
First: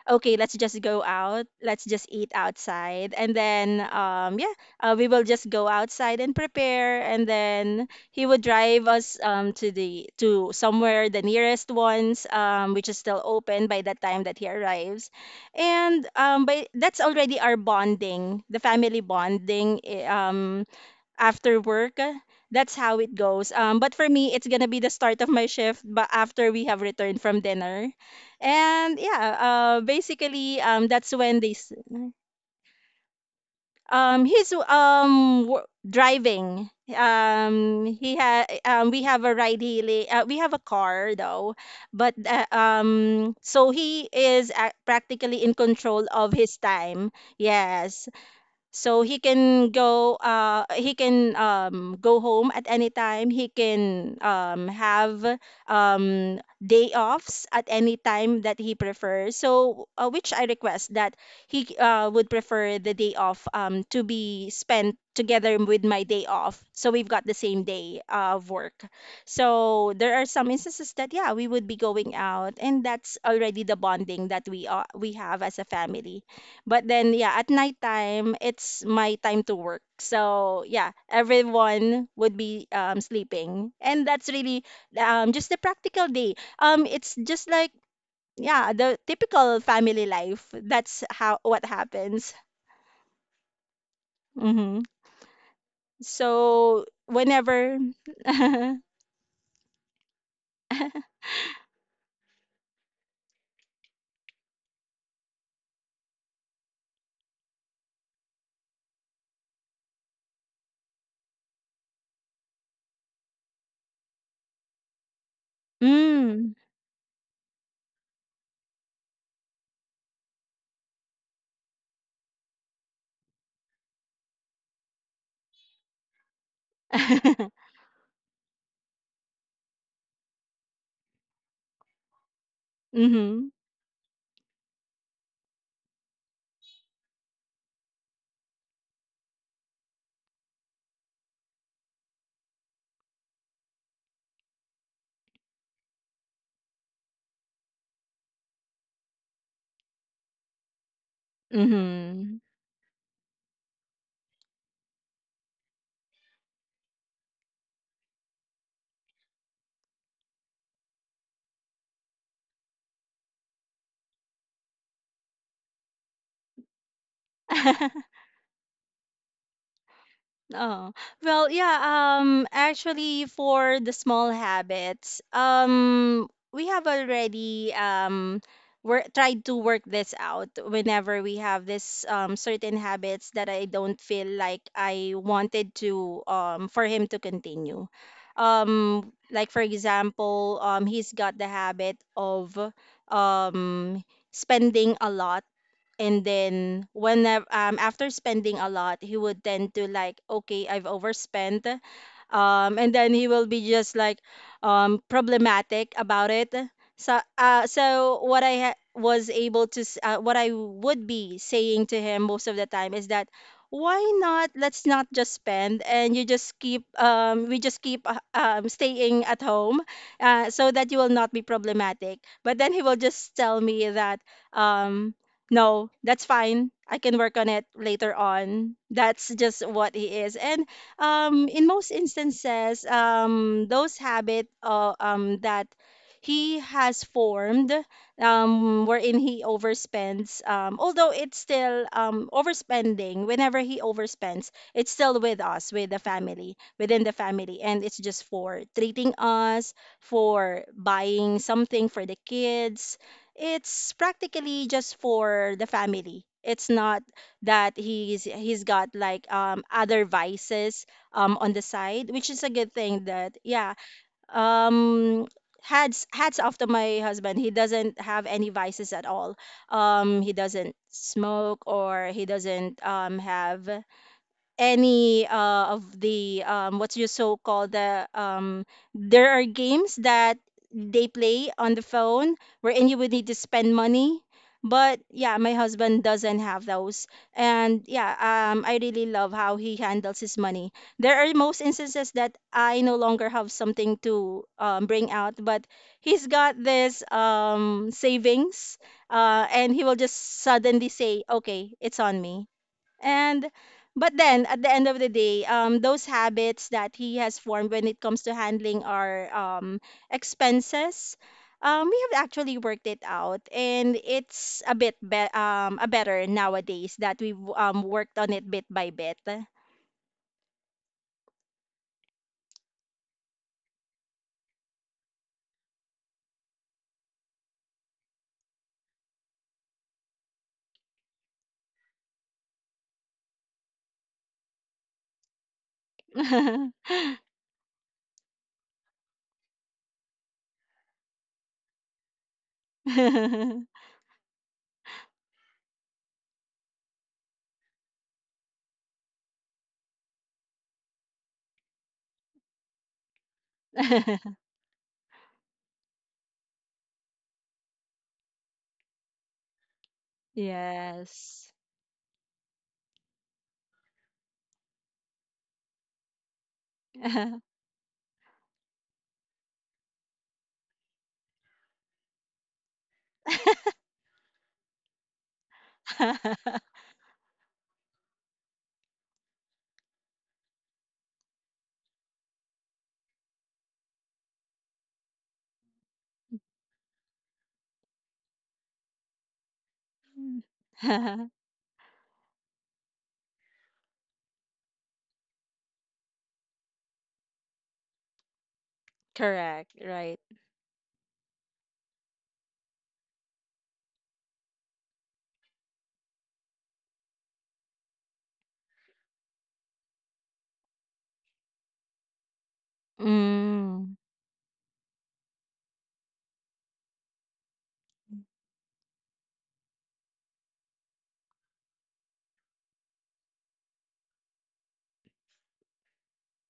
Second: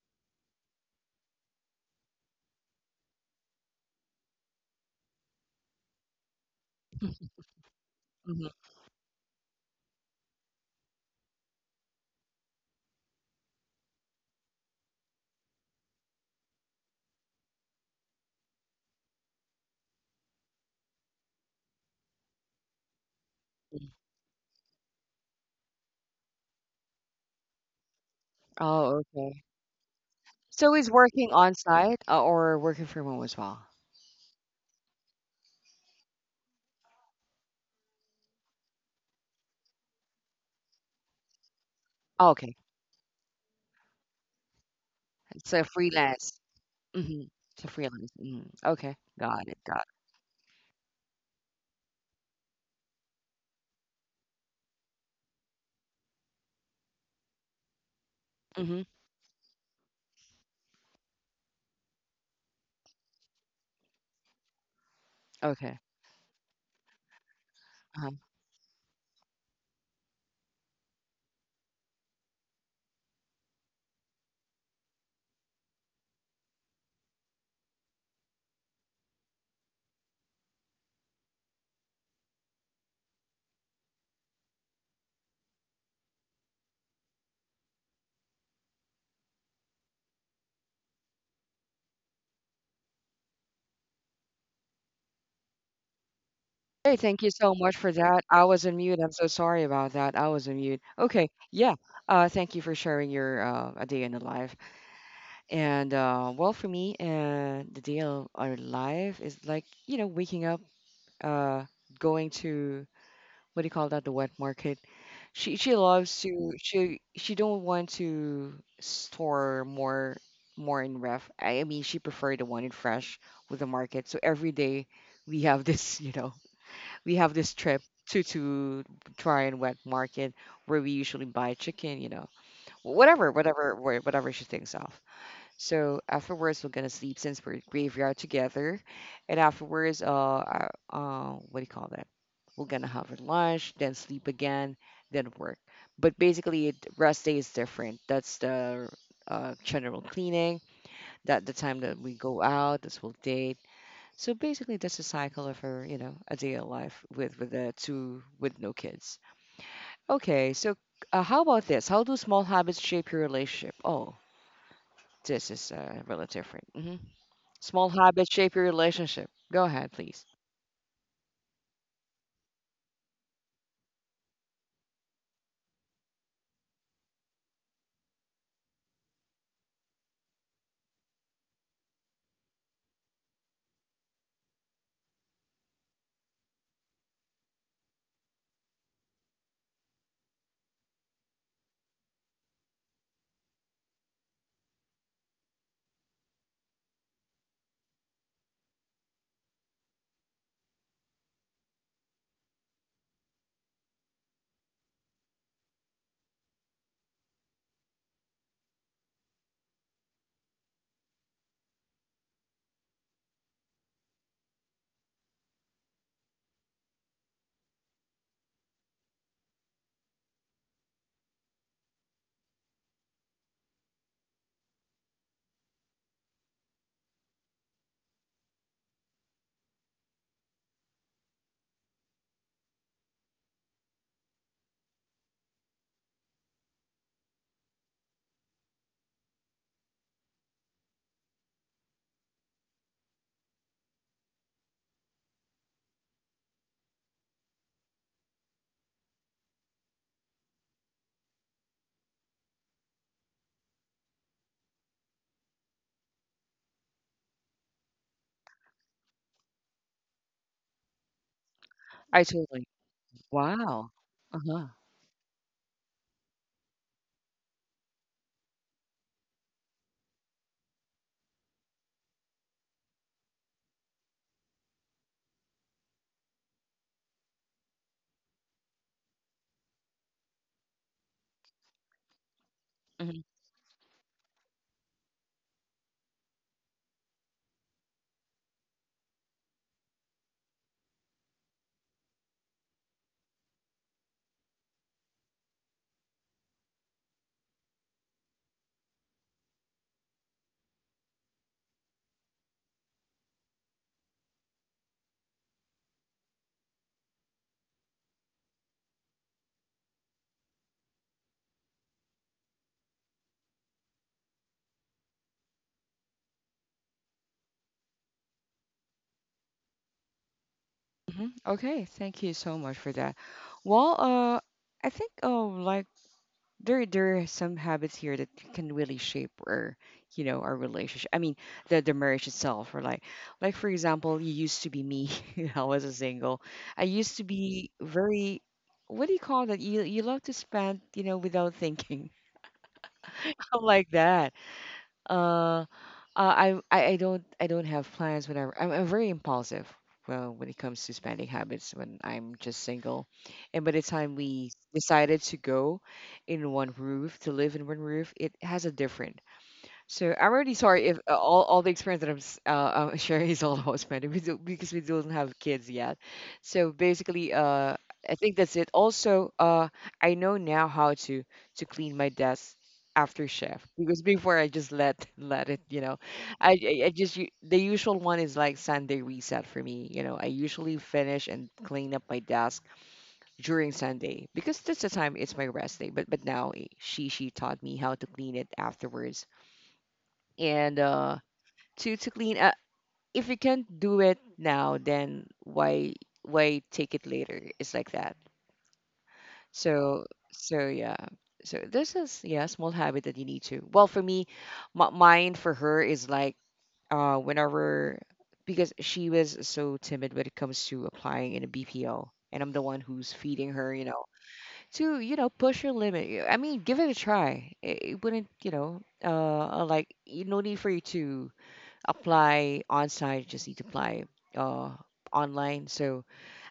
B: Okay, let's just go out. Let's just eat outside, and then yeah, we will just go outside and prepare, and then he would
A: Hmm.
B: drive us to the to somewhere the nearest ones, which is still open by the time that he arrives. And by that's already our bonding, the family bonding, after work. That's how it goes. But for me it's gonna be the start of my shift, but after we have returned from dinner. And
A: Oh,
B: yeah,
A: okay.
B: basically
A: So he's
B: that's
A: working
B: when they
A: on site or working from home as well?
B: he's driving. He ha We have a ride hailing. We have a car though, but
A: Oh, okay.
B: so he is practically
A: It's
B: in
A: a
B: control of
A: freelance.
B: his time.
A: Hmm. It's a
B: Yes,
A: freelance. Hmm. Okay.
B: so he
A: Got it.
B: can
A: Got
B: go, he can go home at any time. He can have day offs at any time that
A: it.
B: he
A: Hmm.
B: prefers. So which I request that he would prefer the day off to be spent together
A: Okay.
B: with my day off. So we've got the same day
A: Uh.
B: of work. So there are some instances that yeah, we would be going out, and that's already the bonding that we have as a family. But then yeah, at nighttime it's my time to work. So yeah, everyone would be sleeping. And that's really just a practical day. It's just like yeah, the typical family life. That's how what happens. Mhm. So
A: Hey, thank you so much
B: whenever
A: for that.
B: [laughs]
A: I was on
B: mm.
A: mute. I'm so sorry about that. I was on mute. Okay. Yeah. Thank you for sharing your a day in the life. And well, for me, the day of our life is like, you know, waking up, uh, going to what do you call that, the wet market. She loves to she don't want to store more in ref. I mean, she prefer the one in fresh with the market. So every day we have this, [laughs] you know, we have this
B: [laughs]
A: trip to try and wet market where we usually buy chicken, you know,
B: Mhm.
A: whatever she thinks of. So afterwards, we're gonna sleep since we're graveyard together, and afterwards, what do you call that? We're gonna have our lunch, then sleep again, then work. But basically, rest day is different. That's the general cleaning. That the time that we go
B: Mhm.
A: out, that's we'll date. So basically, that's the cycle of her, you know, a day of life with the two with no kids. Okay, so how about this? How do small habits shape your relationship? Oh, this is really different. Hmm. Small
B: [laughs]
A: habits shape your relationship. Go ahead, please.
B: Oh, well, yeah, actually for the small habits, we have already work tried to work this out whenever we have this certain habits that I don't feel like I wanted to for him to continue. Like for example, he's got the habit of um spending a lot, and then whenever, after spending a lot, he would tend to like okay, I've overspent, and then he will be just like problematic about it. So what I ha- was able to s- what I would be saying to him most of the time is that why not let's not just spend, and you just keep we just keep staying at home, so that you will not be problematic. But then he will just tell me that um no, that's fine. I can work on it later on. That's just what he is. And in most instances, those habit that he has formed, wherein he overspends, although it's still overspending, whenever he overspends, it's still with us, with the family, within the family. And it's just for treating us, for buying something for the kids. It's practically just for the family. It's not that he's got like other vices on the side,
A: I
B: which is a
A: totally.
B: good thing that yeah.
A: Wow. Uh huh.
B: Um hats off to my husband. He doesn't have any vices at all. He doesn't smoke, or he doesn't have any of the what you so called the, there are games that they play on the phone wherein you would need
A: Hmm.
B: to spend money, but yeah, my husband doesn't have those. And yeah, I really love how he handles his money. There are most instances that I no longer have something to bring out, but he's got this savings, and he will just suddenly say okay, it's on me. And But then at the end of the day, those habits that he has formed when it comes to handling our expenses, we have actually worked it out, and it's a bit a better nowadays that we've worked on it bit by bit.
A: Hmm. Okay. Thank you so much for that. Well, I think oh, like there are some habits here that can really shape our, you know, our relationship. I mean, the marriage itself, or like for example, you used to be me. [laughs] You know, I was a single. I used to be very. What do you call that? You love to spend, you know, without thinking. [laughs] I'm
B: [laughs]
A: like that. Uh, uh, I don't have plans whenever I'm very impulsive. Well, when it comes to spending habits, when I'm just single, and by the time we decided to go in one roof to live in one roof, it has a different. So I'm really sorry if
B: Yes.
A: all the experience that [laughs] sharing is all husband we do, [laughs] because we don't have kids yet. So basically,
B: [laughs]
A: I think that's it. Also, I know now how to clean my desk after shift because before I just let [laughs] let it, you know, I just the usual one is like Sunday reset for me. You know, I usually finish and clean up my desk during Sunday because that's the time it's my rest day. But now eh, she taught me how to clean it afterwards and to clean up if you can't do it now then why take it later it's like that.
B: Correct.
A: So
B: Right.
A: so yeah, so this is yeah small habit that you need to well for me, mine for her is like whenever because she was so timid when it comes to applying in a BPO and I'm the one who's feeding her, you
B: Mm.
A: know, to you know push your limit, I mean give it a try, it wouldn't you know like no need for you to apply on site, you just need to apply uh, online. So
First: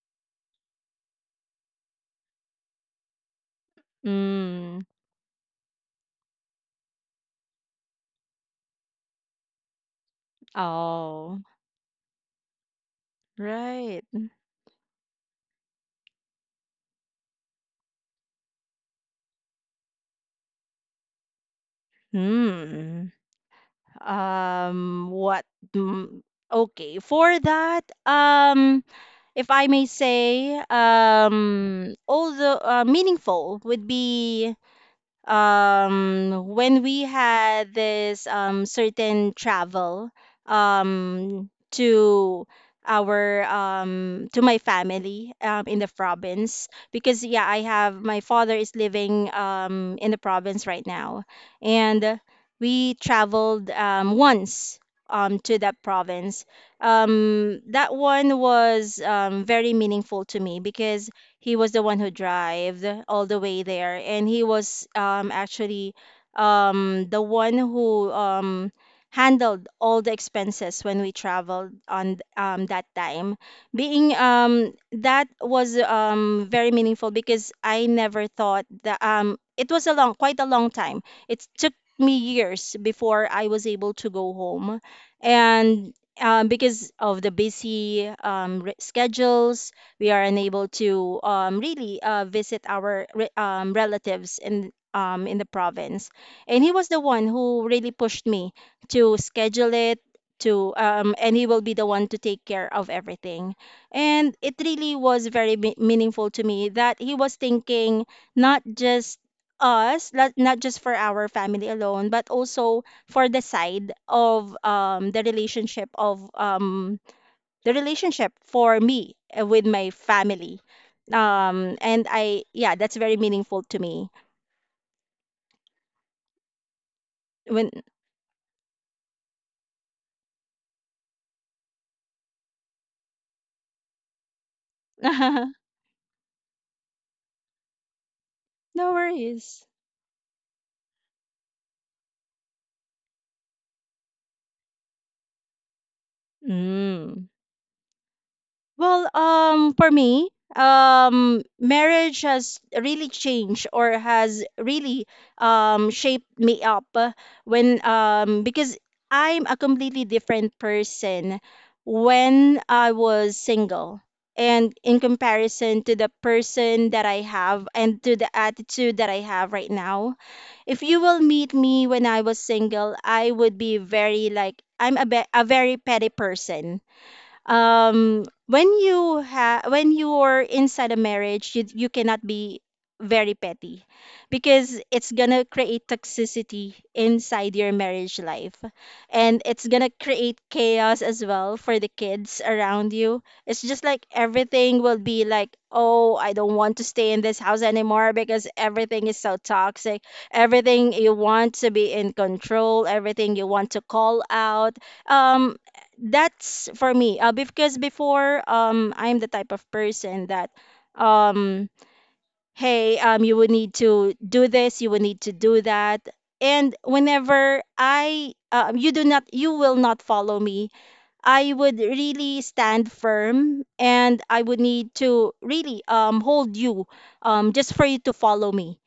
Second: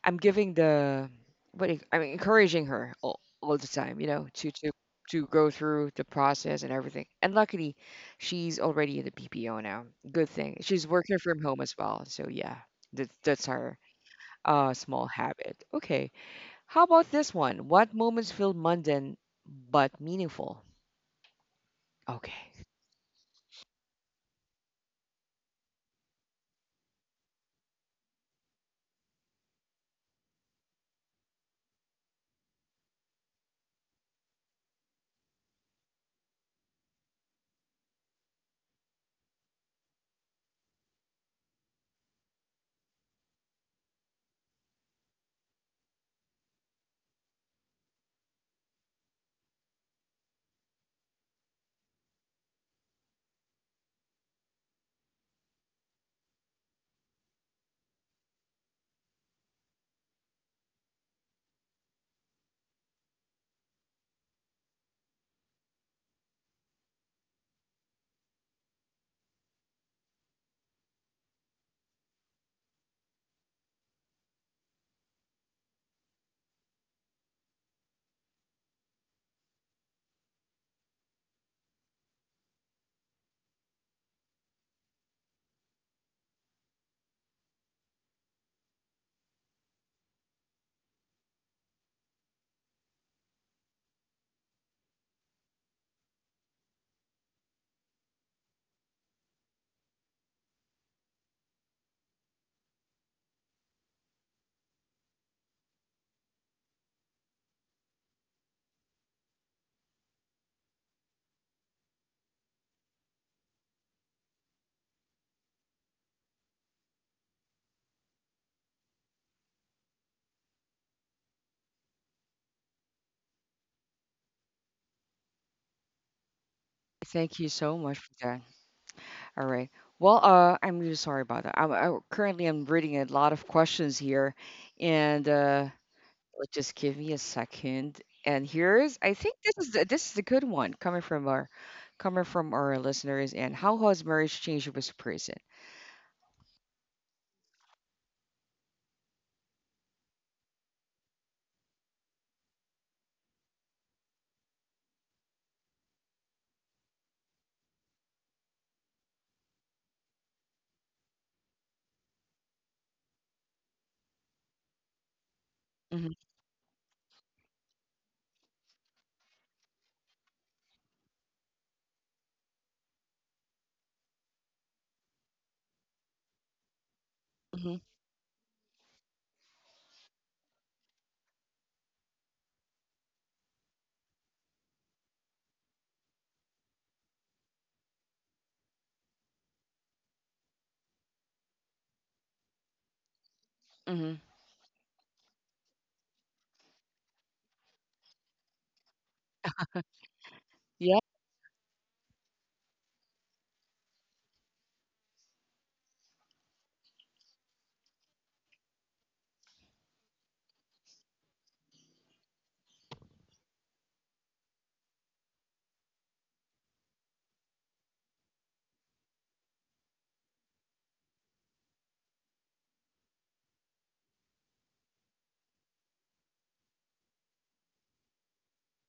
A: I'm giving the, what do you- I'm encouraging her all the time, you know,
B: Mm.
A: to go through the process and everything. And luckily, she's already in the PPO now. Good thing. She's working from
B: Oh.
A: home as well. So yeah, that, that's her
B: Right.
A: small habit. Okay. How about this one? What moments feel mundane but meaningful? Okay.
B: Hmm. What? do- Okay, for that, if I may say, although meaningful would be when we had this certain travel um to to my family in the province, because yeah, I have my father is living in the province right now, and we traveled once to that province. That one was very meaningful to me because he was the one who drove all the way there, and he was actually the one who handled all the expenses when we traveled on that time. Being That was very meaningful because I never thought that it was a long quite a long time. It took me years before I was able to go home. And because of the busy schedules, we are unable to really visit our relatives in the province. And he was the one who really pushed me to schedule it, to and he will be the one to take care of everything. And it really was very meaningful to me that he was thinking not just us not, not just for our family alone, but also for the side of the relationship of the relationship for me with my family. Yeah, that's very meaningful to me.
A: Thank you so much
B: When
A: for that. All right. Well, I'm really sorry about that. I currently I'm reading a lot of questions here, and
B: [laughs] no
A: like, just give me a second. And here's I think this is the, this is a
B: worries.
A: good one coming from our listeners. And how has marriage changed you as a person?
B: Mm. Well, for me, marriage has really shaped me up when because I'm a completely different person when I was single. And in comparison to the
A: Mm-hmm,
B: person that I have and to the attitude that I have right now, if you will meet me when I was single, I would be very like I'm a, a very petty person.
A: mm-hmm,
B: When you ha when you are inside a marriage, you cannot be very petty, because it's gonna create toxicity inside your marriage life, and it's gonna create chaos as well for the kids around you. It's just like,
A: mm-hmm.
B: everything will be like, oh, I don't want to stay in this house anymore because everything is so toxic. Everything
A: Yeah.
B: you want to be in control, everything you want to call out. um that's for me, because before, I'm the type of person that um hey, you would need to do this, you would need to do that. And whenever I you do not, you will not follow me, I would really stand firm, and I would need to really hold you just for you to follow me.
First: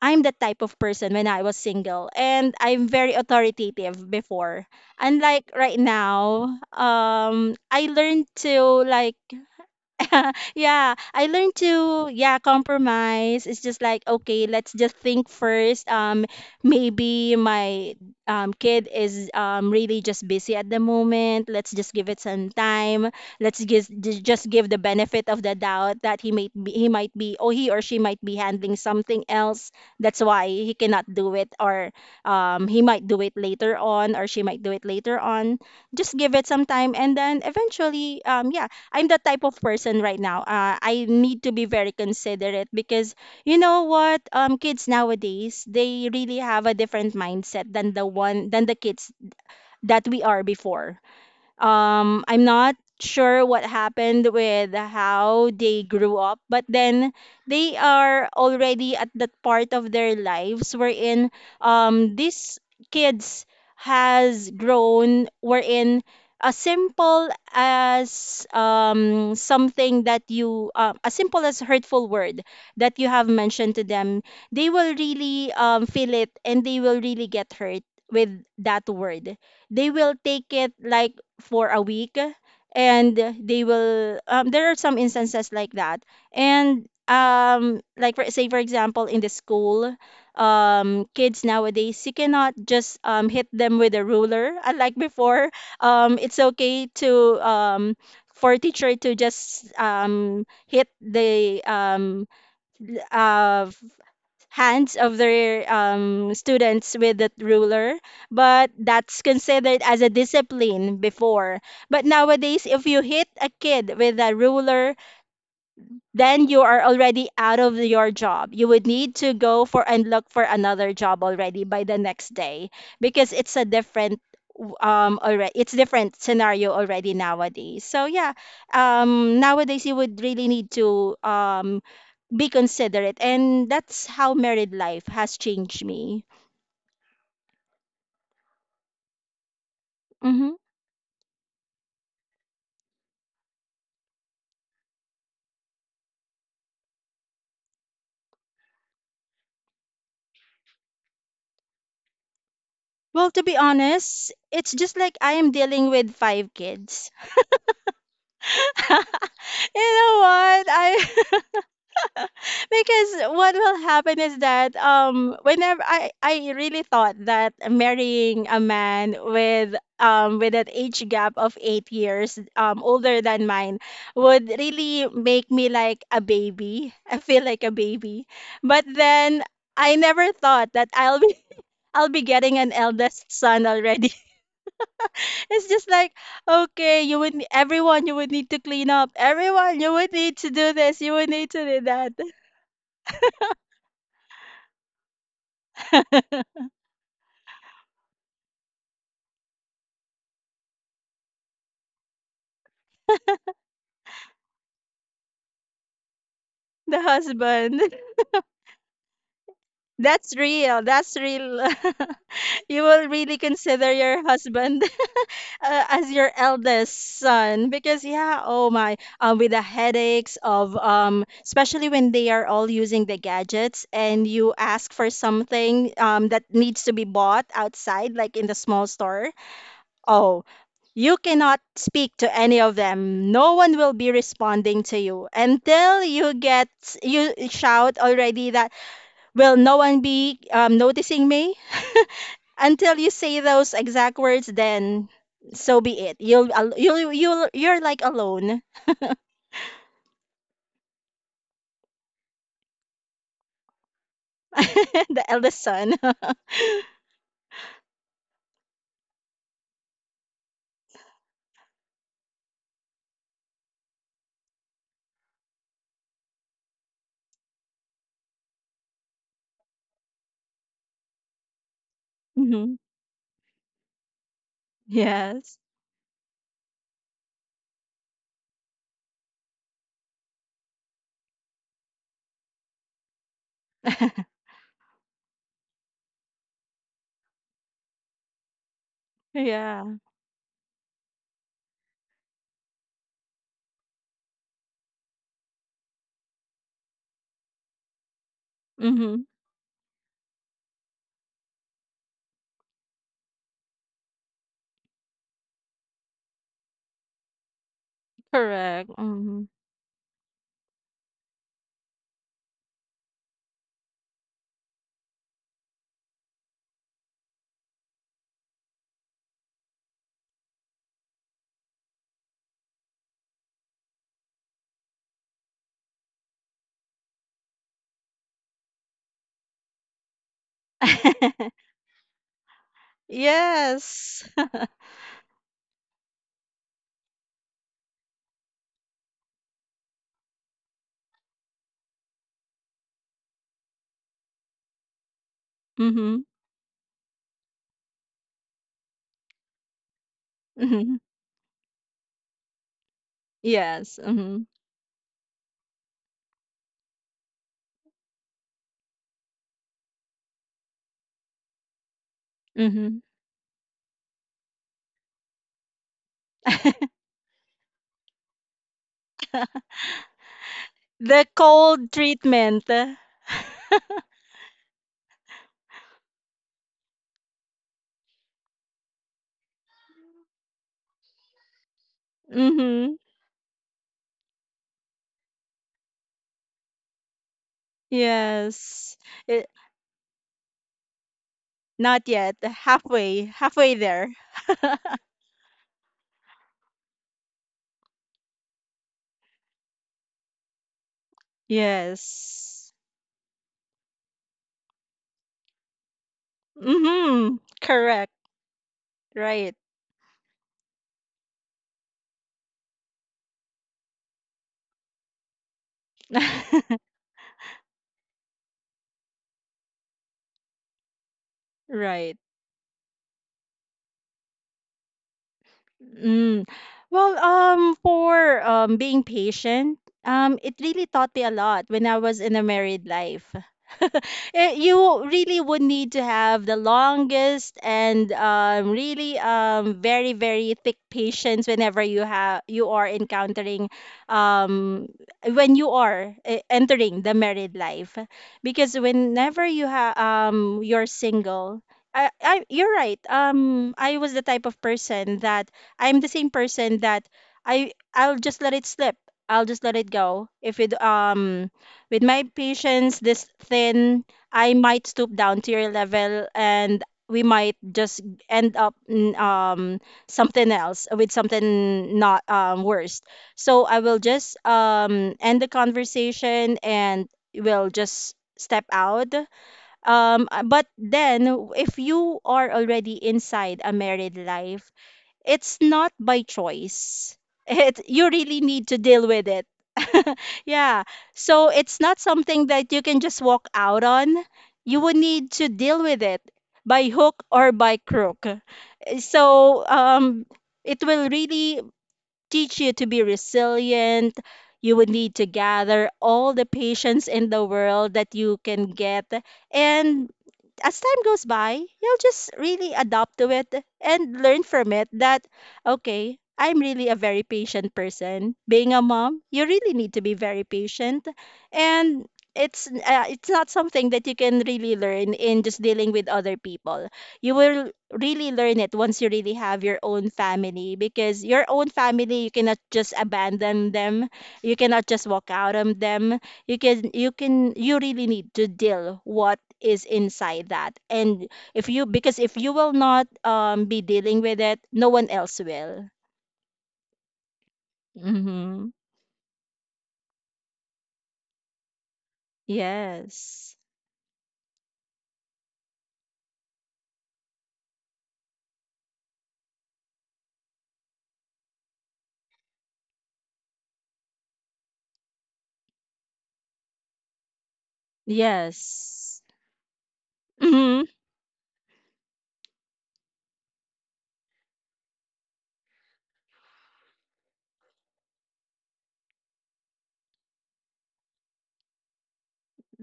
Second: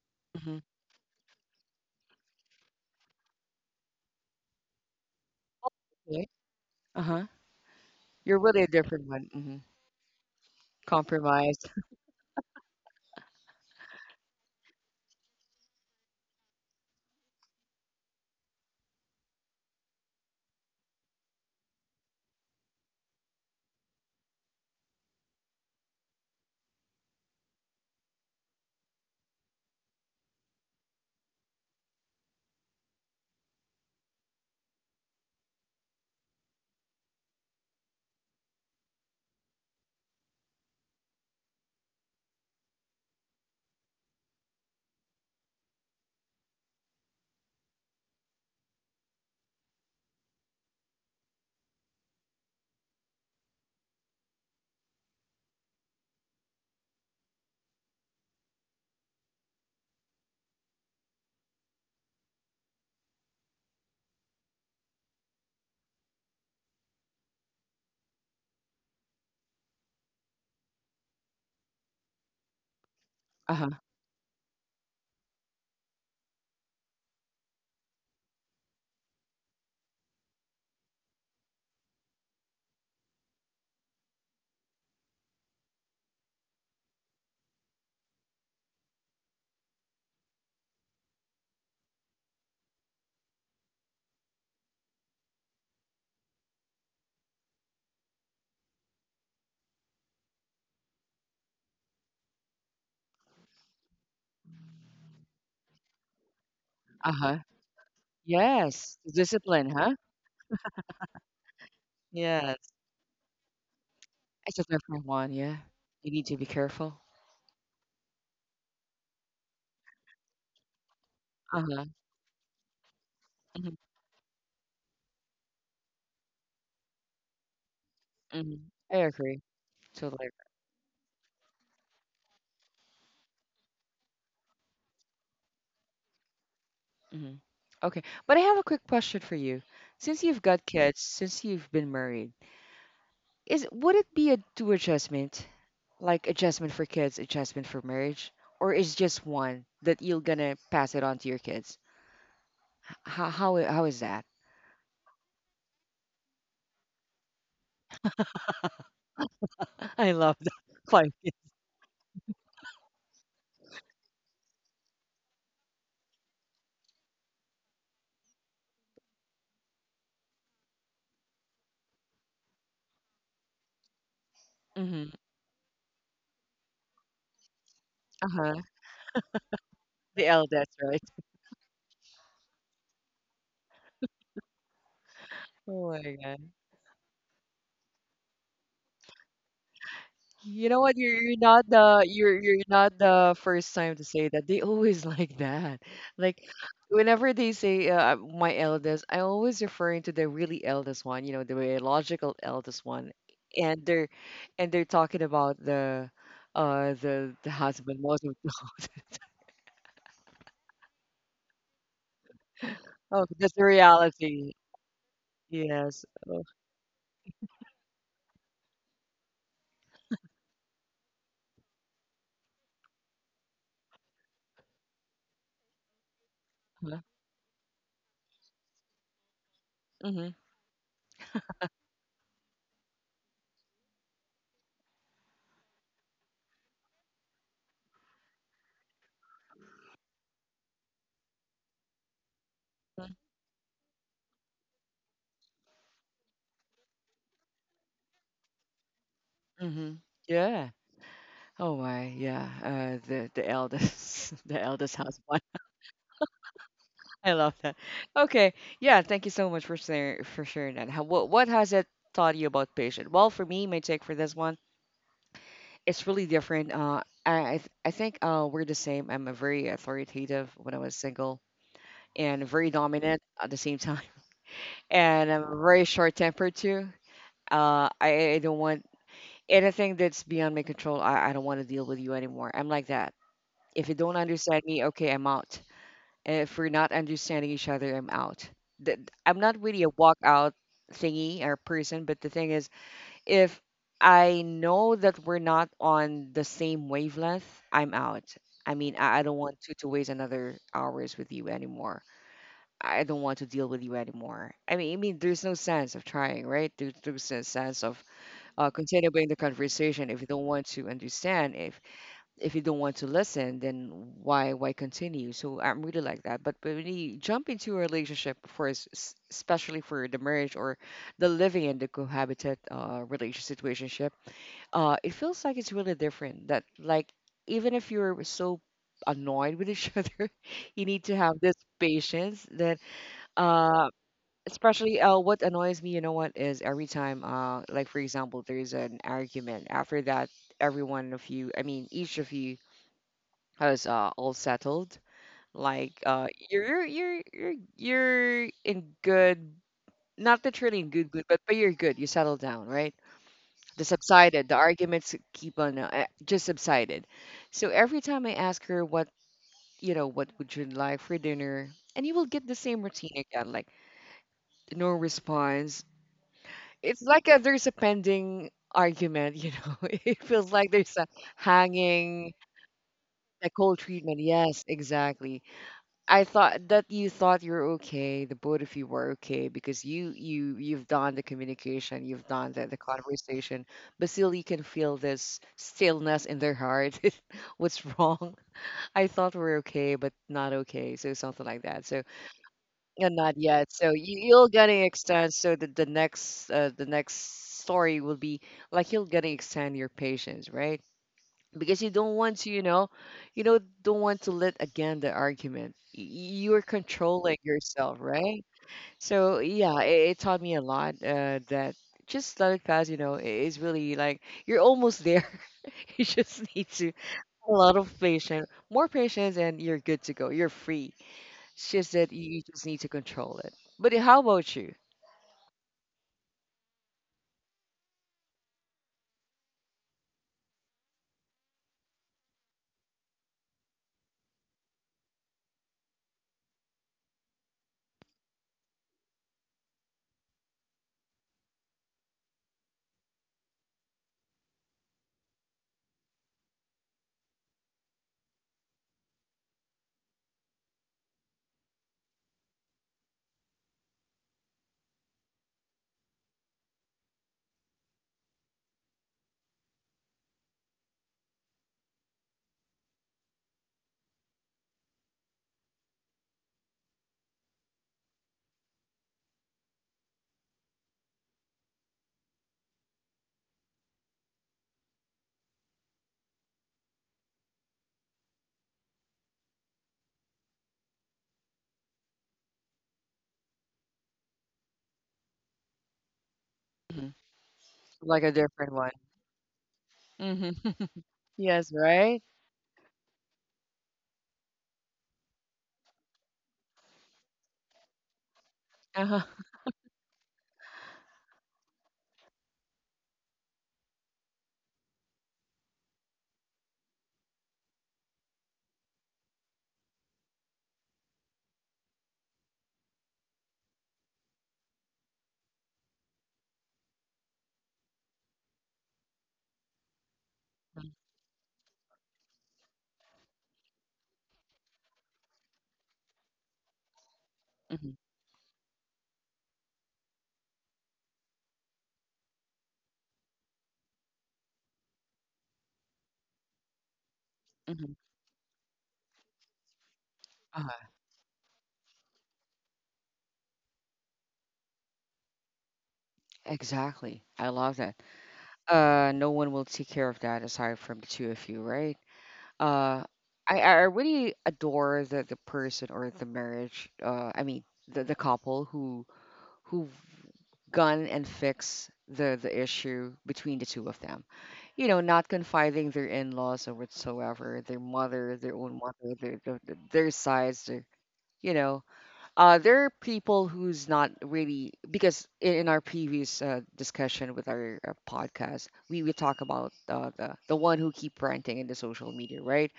B: I'm the
A: Mm-hmm.
B: type of person when I was single, and I'm very authoritative before. Unlike right
A: Okay.
B: now,
A: Uh huh.
B: I learned
A: You're
B: to
A: really a different
B: like
A: one. Mm-hmm.
B: [laughs] yeah, I learned
A: Compromise.
B: to yeah compromise. It's just like, okay, let's just think first. Maybe my kid is really just busy at the moment. Let's just give it some time. Let's just give the benefit of the doubt that he might be, or he or she might be handling something else. That's why he cannot do it, or he might do it later on, or she might do it later on. Just give it some time, and then eventually yeah, I'm the type of person right now. I need to be very considerate because, you know what? Kids nowadays, they really have a different mindset than the one than the kids that we are before. I'm not sure what happened with how they grew up, but then they are already at that part of their lives wherein these kids has grown, wherein as simple as something that you as simple as hurtful word that you have
A: Uh huh.
B: mentioned to them, they will really feel it, and they will really get hurt with that word. They will take it like for a week. And they will there are some instances like that. And like for, say for example, in the school, kids nowadays, you cannot just hit them with a ruler [laughs] unlike before. It's okay to for teacher to just hit the uh hands of their students
A: Uh
B: with the
A: huh.
B: ruler, but
A: Yes.
B: that's
A: Discipline.
B: considered
A: Huh.
B: as a discipline before. But
A: Yes.
B: nowadays, if you hit a kid with a
A: It's a
B: ruler,
A: different one. Yeah. You need to be
B: then you are
A: careful.
B: already out of your job. You would need to go for and look for another job already by
A: Uh
B: the next day, because it's a
A: huh.
B: different already, it's different scenario already nowadays. So yeah,
A: Mhm. I agree.
B: nowadays you would
A: Totally
B: really
A: agree.
B: need to be considerate. And that's how married life has changed me.
A: Hmm. Okay. But I have a quick question for you. Since you've
B: Hmm.
A: got kids, since you've been married, is would it be a two adjustment? Like adjustment for kids, adjustment for marriage? Or is just one that you're gonna pass it on to your kids?
B: Well, to be
A: How is that?
B: honest, it's just like I am dealing with five kids. [laughs] You
A: [laughs]
B: know
A: I love that.
B: what?
A: [laughs]
B: I
A: Fine.
B: [laughs] [laughs] because what will happen is that whenever I really thought that marrying a man with an age gap of 8 years older than mine would really
A: Hmm.
B: make me like a baby. [laughs] I feel like a baby.
A: Uh-huh.
B: But then I
A: The
B: never
A: eldest,
B: thought that
A: right?
B: I'll be [laughs] I'll be getting an eldest son already. [laughs] It's just
A: Oh
B: like,
A: my God.
B: okay, you would everyone, you would need to clean up. Everyone, you would need to
A: You
B: do
A: know what?
B: this. You would
A: You're
B: need to
A: not
B: do
A: the
B: that.
A: you're not the first time to say that. They [laughs] always like that. Like whenever they say my eldest, I always referring to the really eldest one. You know, the biological eldest one, and they're and they're talking about the
B: The
A: the
B: husband. [laughs]
A: husband most of the [laughs]
B: That's real. That's real. [laughs] You will
A: Oh,
B: really
A: that's the
B: consider your
A: reality.
B: husband [laughs]
A: Yes.
B: as your
A: Oh,
B: eldest son, because yeah, oh my, with the headaches of especially when they are all using the gadgets, and you ask for something that needs to
A: huh.
B: be bought outside, like in the small store.
A: Mhm.
B: Oh, you cannot speak to any of them. No one will be responding to you until you get you shout already that, will no one be noticing me? Until you say those exact words, then so be it. You'll you're like alone,
A: Mm-hmm. Yeah. Oh my. Yeah. The eldest, [laughs]
B: [laughs]
A: the eldest
B: the
A: husband.
B: eldest son.
A: I love that. Okay, yeah, thank you so much for sharing that. How, what has it taught you about patience? Well, for me, my take for this one, it's really different. I think we're the same. I'm a very authoritative when I was single
B: [laughs]
A: and
B: Hmm.
A: very dominant at the same time, [laughs] and I'm
B: Yes.
A: very short tempered too. I don't want anything that's beyond my control. I don't want to deal with you anymore. I'm like that. If you don't
B: [laughs]
A: understand me, okay, I'm out. If we're not understanding each other, I'm out. Th- I'm not really
B: Yeah.
A: a walkout thingy or person, but the thing is, if I know that we're not on the same wavelength, I'm out. I mean,
B: Mm-hmm.
A: I don't want to waste another hours with you anymore. I don't want to deal with you anymore. I mean, there's no sense of trying, right? There's no sense of
B: Correct.
A: continuing
B: Mm-hmm.
A: the conversation if you don't want to understand. If you don't want to listen, then why continue? So I'm really like that. But when you jump into a relationship first, especially for the marriage or the living and the cohabitat relationship situationship, it feels like it's really different. That like even if you're so annoyed with each [laughs] other, you need to have this
B: [laughs]
A: patience that uh
B: Yes. [laughs]
A: especially what annoys me, you know what, is every time like for example there's an argument after that every one of you I mean each of you I all settled. Like
B: Mm-hmm.
A: you're you're in good, not literally in
B: Mm-hmm.
A: good good, but you're good. You settled down, right? The
B: Yes. Mm-hmm.
A: subsided, the arguments keep on just subsided. So every time I ask her what you know, what would you like for dinner, and you will get the same
B: Mm-hmm.
A: routine again, like no response. It's like there's a pending argument. You know, [laughs] it feels like
B: [laughs]
A: there's a
B: The cold
A: hanging,
B: treatment. [laughs]
A: a
B: Mm-hmm.
A: cold treatment. Yes, exactly. I thought that you thought you're okay. The both of you were okay because you you've done the communication, you've done the conversation, but still you can feel this stillness in their heart. [laughs] What's wrong?
B: Yes.
A: I thought we're okay, but not okay. So something like that.
B: Not
A: So
B: yet.
A: yeah,
B: Halfway,
A: not
B: halfway
A: yet. So
B: there.
A: you'll getting
B: [laughs]
A: extend. So the next story will be like you'll getting extend your patience, right? Because you don't want to
B: Yes.
A: you know don't want to let again the argument you're
B: Mm-hmm.
A: controlling yourself,
B: Correct.
A: right? So
B: Right.
A: yeah, it taught me a lot that just let it pass, you know, is really like you're almost there. [laughs] You just need to
B: [laughs]
A: a lot of patience, more patience, and you're good to go, you're free. It's just that
B: Right.
A: you just need to control it. But how about you?
B: Mm. Well, for being patient, it really taught me a lot when I was in a married life. [laughs] Eh, you really would need to have the longest and really very very thick patience whenever you are encountering um, when you are entering the married life, because whenever you're single, I you're right. I was the type of person that I'm the same person that I'll just let it slip. I'll just let it go. If it with my patience this thin, I might stoop down to your level, and we might just end up in, something else with something not worse. So I will just end the conversation and will just step out. But then if you are already inside a married life, it's not by choice.
A: Mhm.
B: [laughs] It you
A: Like a
B: really need
A: different
B: to
A: one.
B: deal with it. [laughs]
A: Hmm.
B: Yeah. So
A: Yes,
B: it's not
A: right.
B: something that you can just walk out on. You would need to deal with it by hook or by crook.
A: Uh-huh.
B: So it will really teach you to be resilient. You would need to gather all the patience in the world that you can get, and as time goes by, you'll just really adapt to it and learn from it that, okay, I'm really a very patient person. Being a mom, you really need to be very
A: Mhm.
B: patient. And it's not something that you can really learn in just dealing with other people. You will
A: Hmm.
B: really learn it once you really have your own family, because your own family, you cannot just abandon them. You cannot just walk out on them. You
A: Mhm.
B: really need to deal what is inside
A: Uh,
B: that. And if you, because if you will not be dealing with it, no one else will.
A: Exactly. I love that.
B: Mm-hmm.
A: No one will take care of that aside from the two of you, right? uh
B: Yes.
A: I really adore the person or the marriage, I mean the couple who who've gone and fixed the issue between the two of them, you know, not confiding their in-laws or whatsoever, their mother, their own mother,
B: Yes.
A: their sides,
B: Mm-hmm.
A: their you know there are people who's not really because in our previous discussion with our podcast, we talk about the one who keep ranting in the social media, right?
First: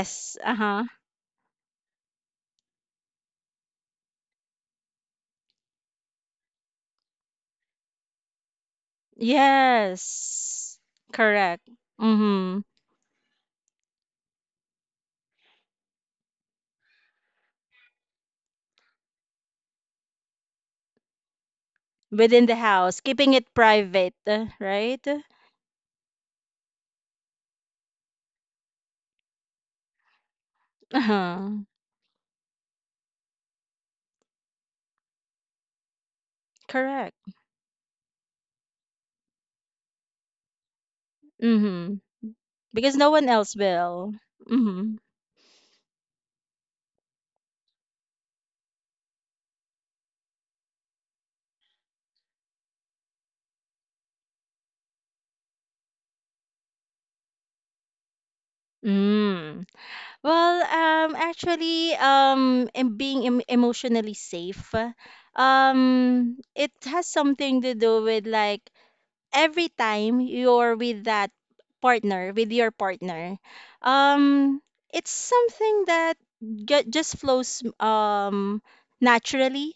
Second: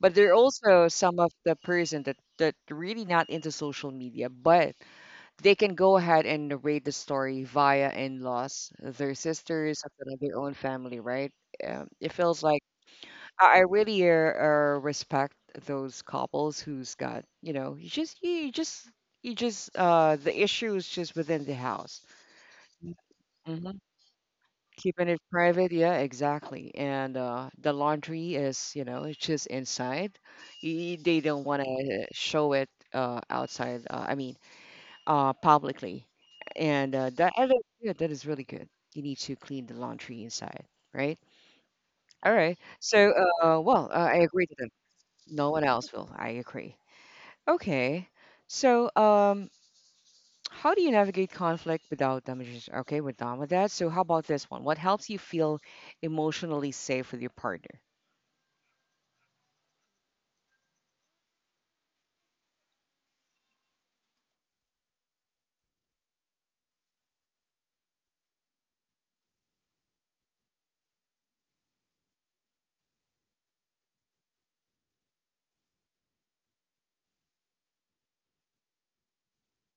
A: But there are
B: Uh-huh.
A: also some of the person that really not into social media, but they can go ahead and narrate the story via in-laws, their sisters, or their own
B: Yes.
A: family, right? It
B: Correct.
A: feels like
B: Mm-hmm.
A: I really respect those couples who's got, you know, you just the issue is just within the house.
B: Within the house, keeping it
A: Hmm.
B: private, right.
A: Keeping it private, yeah, exactly. And the laundry is, you know, it's just inside. They don't want
B: Uh-huh.
A: to show it outside, I mean, publicly. And
B: Correct.
A: that and that- yeah, that is really good. You need to clean the laundry inside, right?
B: Mm-hmm.
A: All right.
B: Because no
A: So,
B: one else will.
A: I agree to that.
B: Mm-hmm.
A: No one else will. I agree. Okay. So, how do you navigate conflict without damages? Okay, we're done with that. So, how about this one? What helps you feel emotionally safe with your partner?
B: Mm. Well, actually, and being emotionally safe, it has something to do with like every time you're with that with your partner, um, it's something that just flows naturally.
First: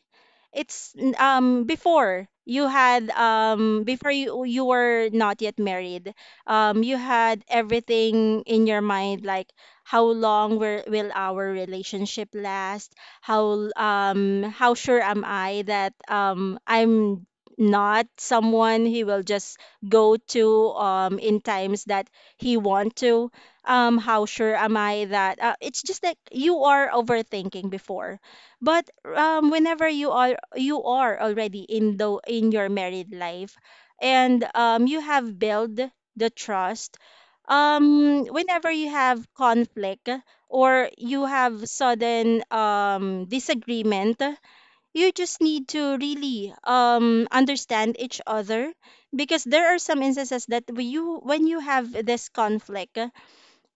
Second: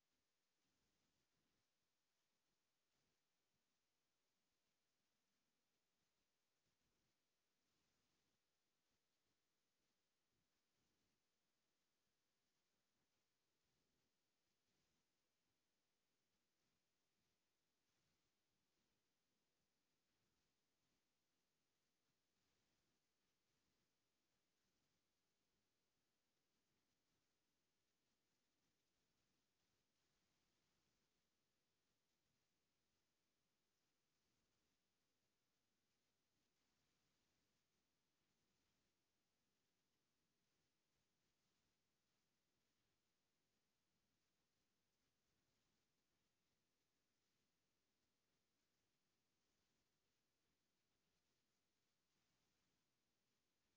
B: Before you had before you were not yet married, you had everything in your mind like, how long will our relationship last? How sure am I that I'm not someone he will just go to in times that he want to how sure am I that it's just like you are overthinking before. But whenever you are already in the in your married life, and you have built the trust, whenever you have conflict or you have sudden disagreement, you just need to really understand each other, because there are some instances that when you have this conflict,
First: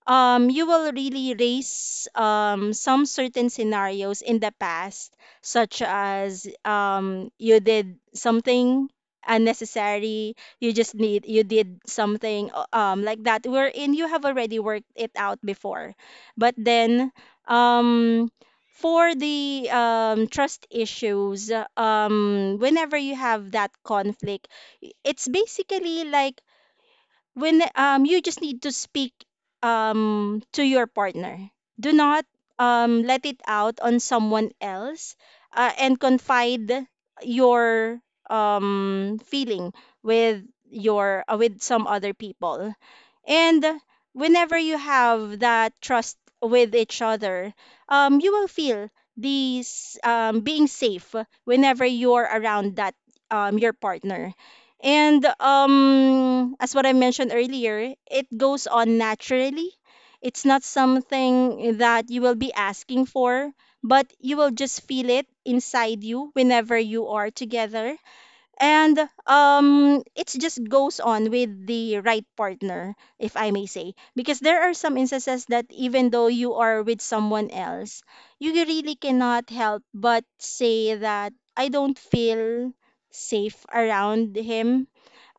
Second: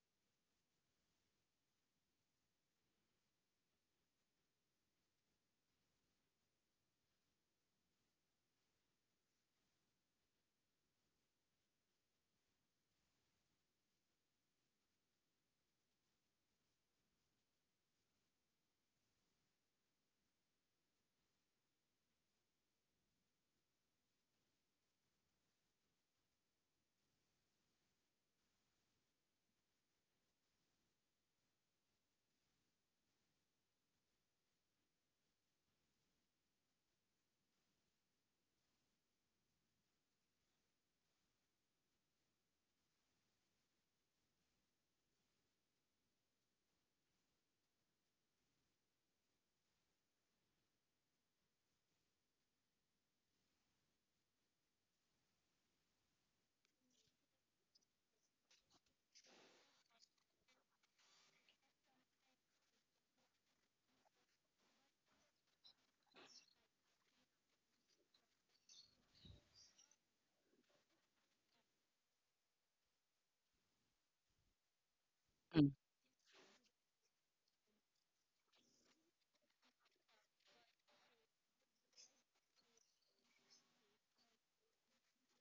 B: you will really raise some certain scenarios in the past, such as you did something unnecessary, you did something like that, wherein you have already worked it out before. But then, um, for the trust issues, whenever you have that conflict, it's basically like when you just need to speak to your partner. Do not let it out on someone else, and confide your feeling with your with some other people. And whenever you have that trust with each other, you will feel these being safe whenever you're around that, your partner. And as what I mentioned earlier, it goes on naturally. It's not something that you will be asking for, but you will just feel it inside you whenever you are together. And it just goes on with the right partner, if I may say, because there are some instances that
A: Mm.
B: even though you are with someone else, you really cannot help but say that I don't feel safe around him.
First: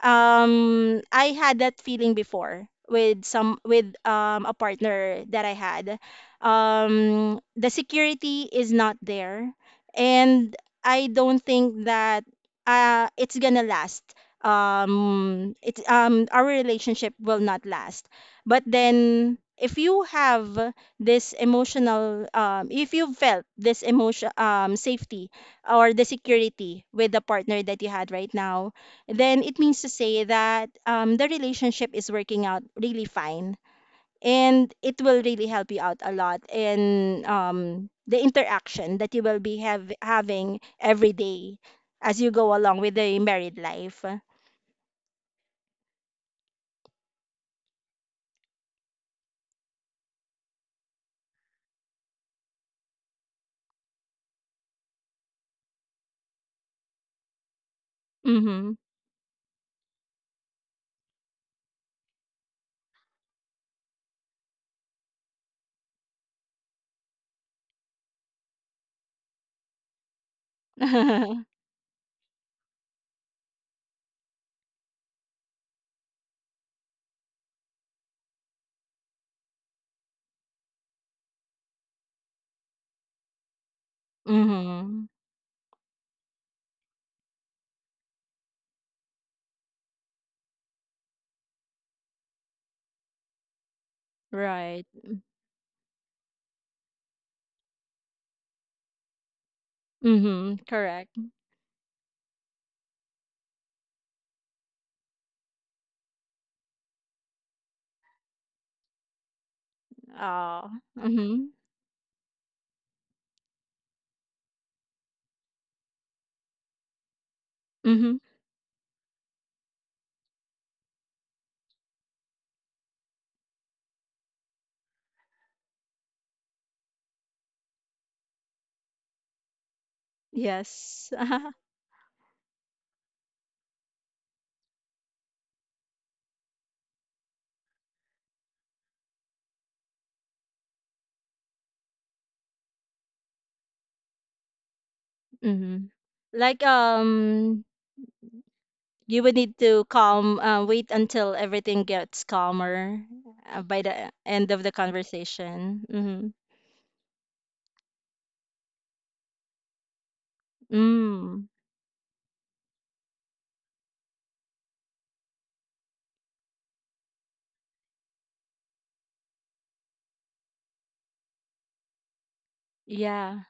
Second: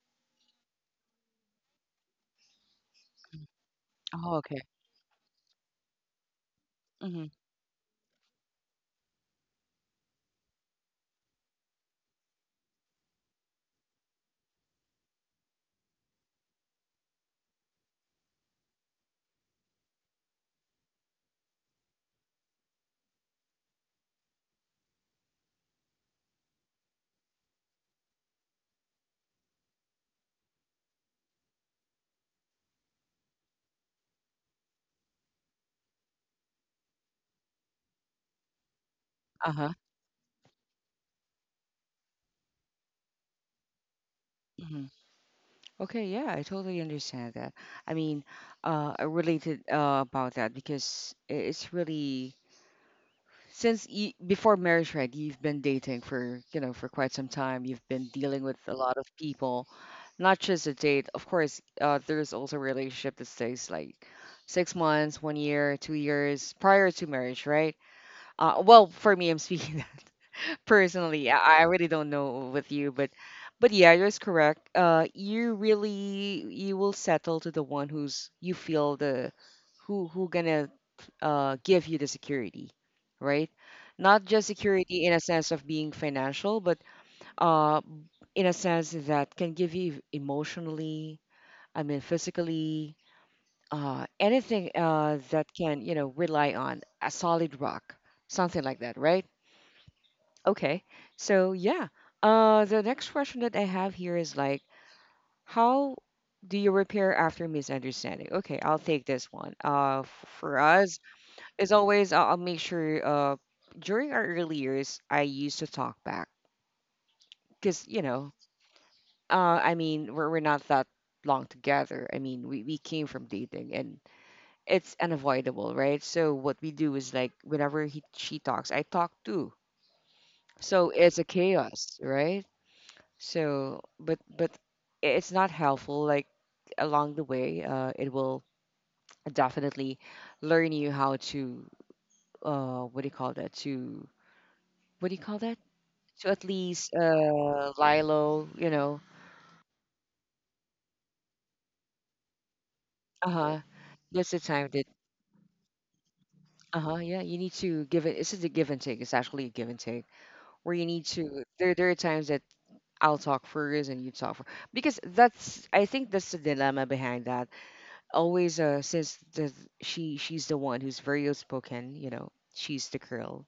B: I had that feeling before with some with
A: Oh,
B: a
A: okay.
B: partner that I had.
A: Hmm.
B: The security is not there. And I don't think that it's gonna last. It's Our relationship will not last. But then, if you have this emotional if you felt this emotion, safety or the security with the partner that you had right now, then it means to say that the relationship is working out really fine. And it will really help you out a lot in the interaction that you will be
A: Uh-huh.
B: having every day as you go along with the married life.
A: Hmm. Okay, yeah, I totally understand that. I mean, I related about that because it's really since you, before marriage, right? You've been dating for you know for quite some time. You've been dealing with a
B: Mm-hmm.
A: lot of people, not just a date. Of course, there's also a relationship that stays like 6 months, 1 year, 2 years prior to marriage, right? Well, for me, I'm [laughs] speaking personally,
B: [laughs]
A: I really don't know with you, but yeah, you're correct. You really you will settle to the one who's you feel the who gonna give you the security, right? Not just security
B: Mm-hmm.
A: in a sense of being financial, but uh, in a sense that can give you emotionally, I mean physically, anything
B: Right.
A: that can you know rely on a solid rock, something like that, right?
B: Mm-hmm.
A: Okay.
B: Correct.
A: So yeah. The next question that I have here is like how do you repair after misunderstanding? Okay, I'll take this one. For
B: Oh.
A: us,
B: Mm-hmm.
A: as always, I'll make sure during our early years I used to talk back, cuz you
B: Mm-hmm.
A: know, I mean, we're not that long together. I mean, we came from dating and it's unavoidable, right? So what we do is like whenever he she talks, I talk too. So
B: Yes.
A: it's a
B: [laughs]
A: chaos, right? So, but it's not helpful. Like along the way, it will definitely learn you how to what do you call that? To what do you call that?
B: Mm-hmm.
A: To at
B: Like,
A: least lie low. You know,
B: you would need to calm. Wait until everything gets calmer,
A: uh huh.
B: by the
A: That's the
B: end of the
A: time that
B: conversation. Mm-hmm.
A: uh huh. Yeah, you need to give it. This is a give and take. It's actually a give and take where you need to.
B: Mm.
A: There are times that I'll talk first and you talk first because that's I think that's the dilemma behind that always says that she's the one who's very outspoken, you know, she's the
B: Yeah.
A: girl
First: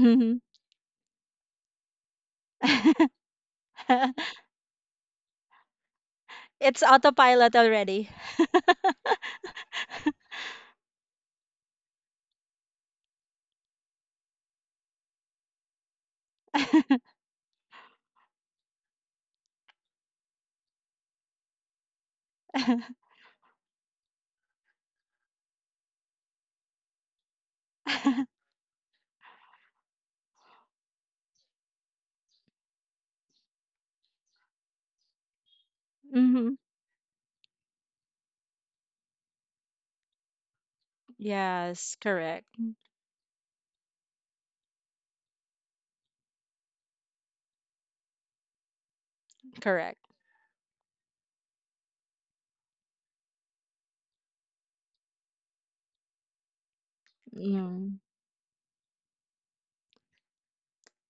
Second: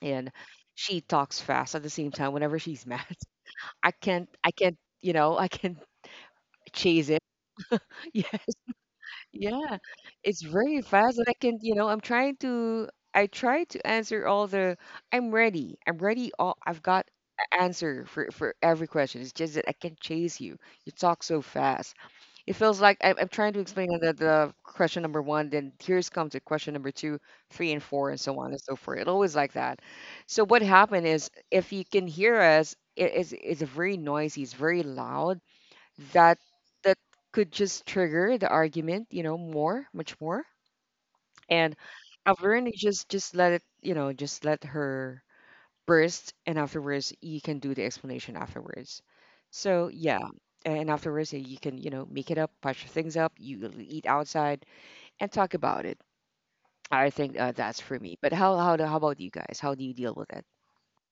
A: and she talks fast at the same time whenever she's mad.
B: [laughs]
A: [laughs] I can't you know I can [laughs]
B: It's
A: chase it.
B: autopilot already.
A: [laughs] Yes. Yeah, it's very fast and I can you know I'm trying to I try to answer all the I'm ready, all I've got a answer for every question, it's just that I can chase you, you talk so fast. It feels like I'm trying to explain the question number one, then here's comes to question number two, three, and four, and so
B: [laughs]
A: on and so forth. It always like that. So what happened is, if you can hear us, it is it's very noisy, it's very loud. That
B: Mhm.
A: that could just trigger the argument, you know, more, much more. And
B: Yes,
A: I've
B: correct.
A: learned to just let it, you know, just let her first and afterwards you can do the explanation afterwards, so
B: Correct.
A: yeah, and afterwards, yeah, you can you know make it up, patch things up, you eat outside and talk about it. I think that's for
B: Mm.
A: me, but how about you guys, how do you deal with it?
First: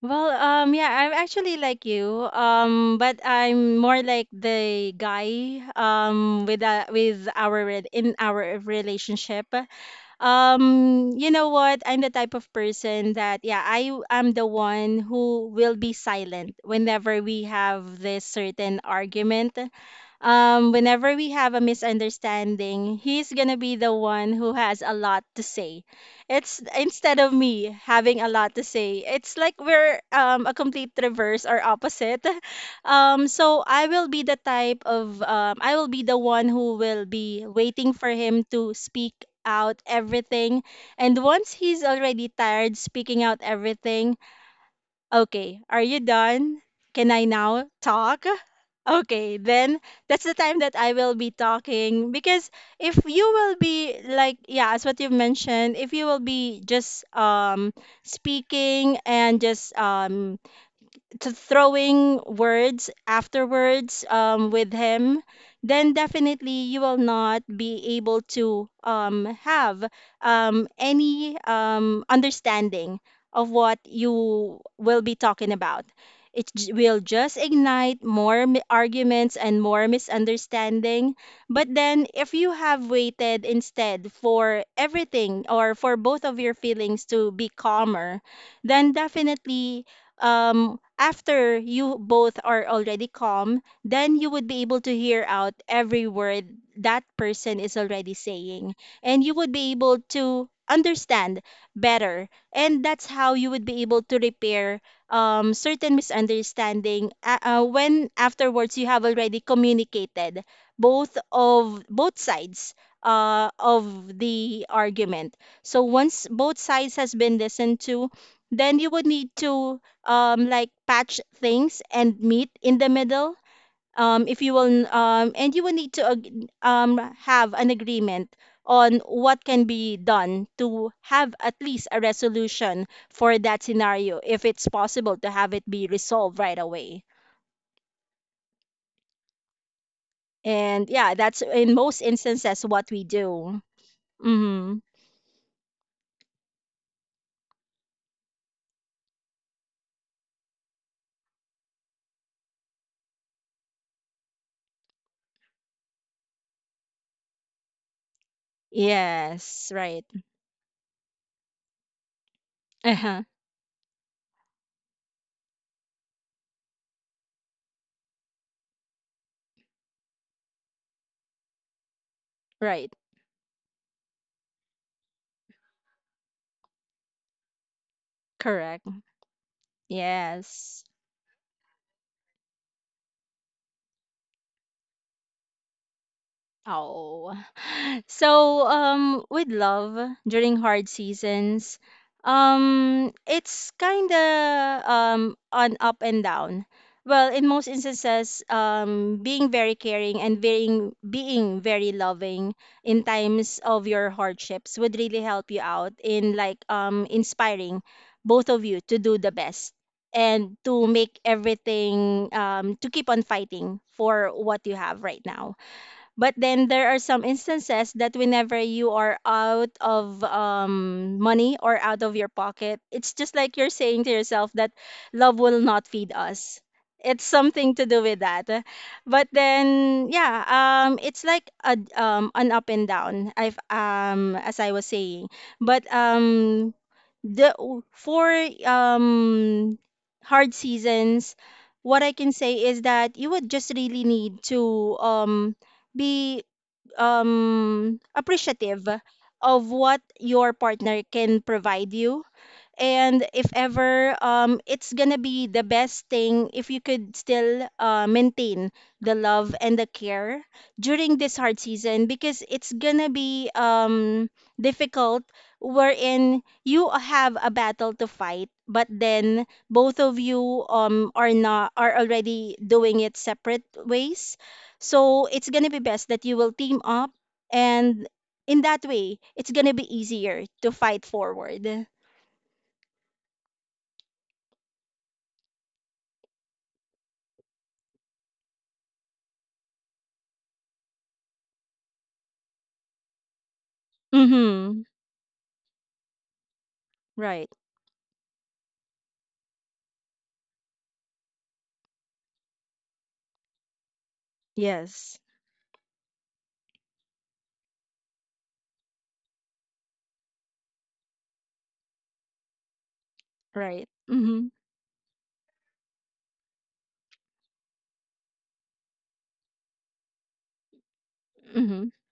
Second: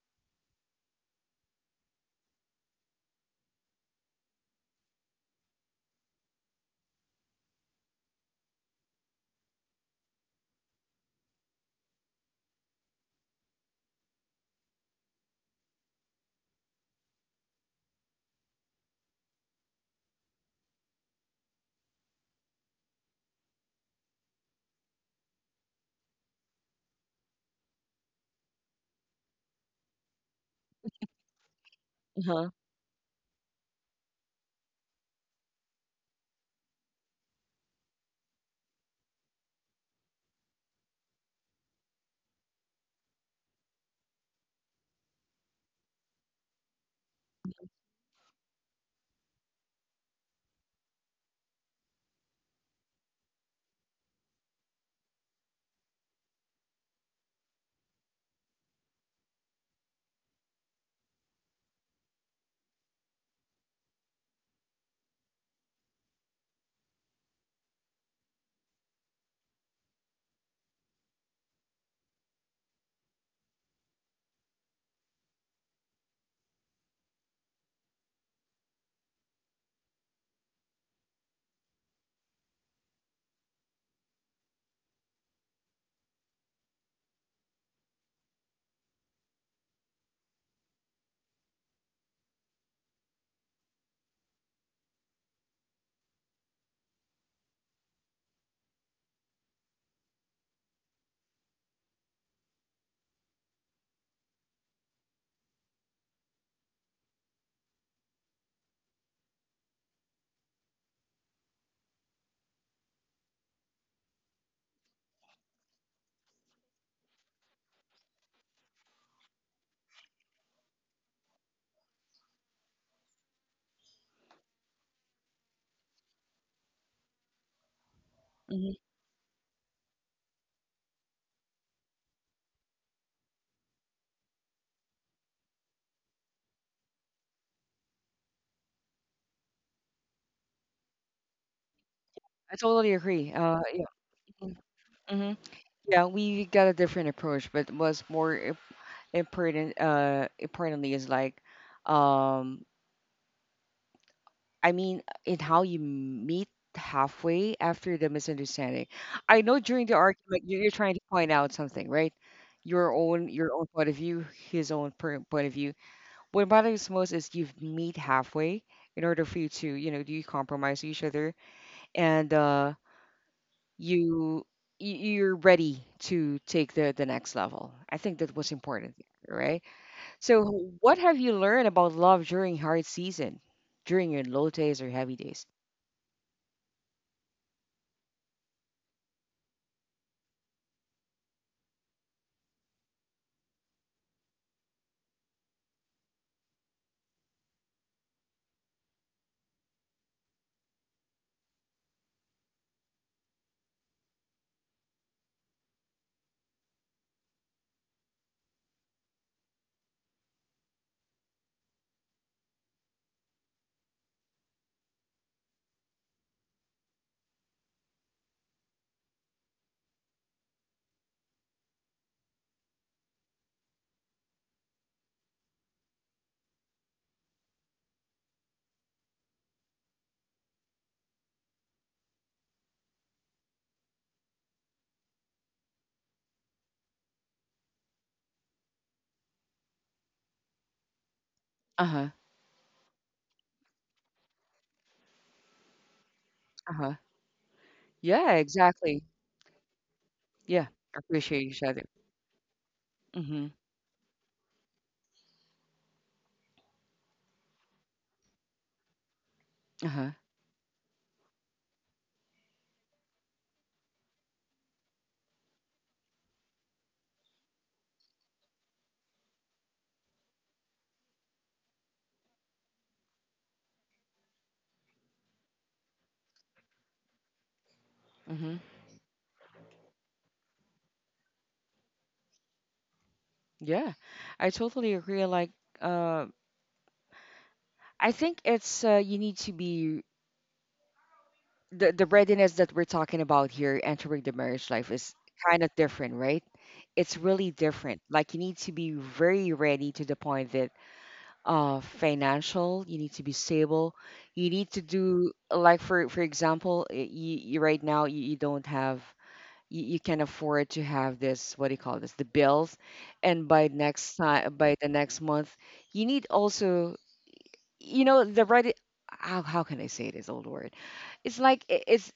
B: Well, yeah, I'm actually like you, but I'm more like the guy, with in our relationship. You know what? I'm the type of person that, yeah, I am the one who will be silent whenever we have this certain argument. Whenever we have a misunderstanding, he's gonna be the one who has a lot to say. It's instead of me having a lot to say. It's like we're, a complete reverse or opposite.
A: Uh-huh.
B: [laughs] So I will be the one who will be waiting for him to speak out everything. And once he's already tired speaking out everything: okay, are you done? Can I now talk? Okay, then that's the time that I will be talking, because if you will be like, yeah, as what you've mentioned, if you will be just speaking and just to throwing words afterwards with him, then definitely you will not be able to have any understanding of what you will be talking about. It will just ignite more arguments and more misunderstanding. But then, if you have waited instead for everything or for both of your feelings to be calmer, then definitely, after you both are already calm, then you would be able to hear out every word that person is already saying. And you would be able to understand better. And that's how you would be able to repair certain misunderstanding, when afterwards you have already communicated both sides of the argument. So once both sides has been listened to, then you would need to like patch things and meet in the middle, if you will, and you will need to have an agreement
A: Hmm.
B: on what can be done to have at least a resolution for that scenario, if it's possible to have it be resolved right away. And yeah, that's in most
A: I
B: instances
A: totally
B: what we
A: agree, uh,
B: do.
A: yeah.
B: Mm-hmm.
A: Hmm. Yeah, we got a different approach, but what's more important, uh, importantly is like um, I mean, in how you meet halfway after the misunderstanding. I know
B: Yes.
A: during the
B: Right.
A: argument you're trying to point out something, right?
B: [laughs] Uh-huh.
A: Your own point of view, his own point of view. What matters most is you meet halfway in order for you to, you know, do you compromise each other and
B: Right.
A: you you're ready to take the next level. I think that was
B: Correct.
A: important, right? So,
B: Yes.
A: what have you learned about love during hard season, during your low days or heavy days?
B: Oh. So, with love during hard seasons, it's kind of, on up and down. Well, in most instances, being very caring and being very loving in times of your hardships would really help you out in like inspiring both of you to do the best and to make everything, to keep on fighting for what you have right now. But then there are some instances that whenever you are out of money or out of your pocket, it's just like you're saying to yourself that love will not feed us. It's something to do with that. But then, yeah, it's like an up and down. I've As I was saying, but the for um hard seasons,
A: Uh
B: what
A: huh.
B: I can say is that you would just really need to um be
A: Uh-huh. Yeah,
B: appreciative
A: exactly.
B: of what your
A: Yeah.
B: partner
A: Appreciate
B: can
A: each other.
B: provide you. And
A: Mm-hmm.
B: if ever, it's gonna be the best thing if you could still maintain the love and the
A: Uh-huh.
B: care during this hard season, because it's gonna be difficult, wherein you have a battle to fight, but then both of you are not are already doing it separate ways. So it's gonna be best that you will team up, and
A: Mm-hmm.
B: in that way it's gonna be easier to fight forward.
A: Yeah. I totally agree. Like, uh, I think it's you need to be the readiness that we're talking about here entering the marriage
B: Mhm.
A: life is kind of different, right? It's really
B: Right.
A: different. Like you need to be very ready to the point that financial, you need to be stable. You need to
B: Yes.
A: do like for example, you right now you don't have you can afford to have this what do you call this the bills and by
B: Right.
A: next time
B: Mhm.
A: by the next month you need also you know the right how can I say this old word, it's like
B: Mhm.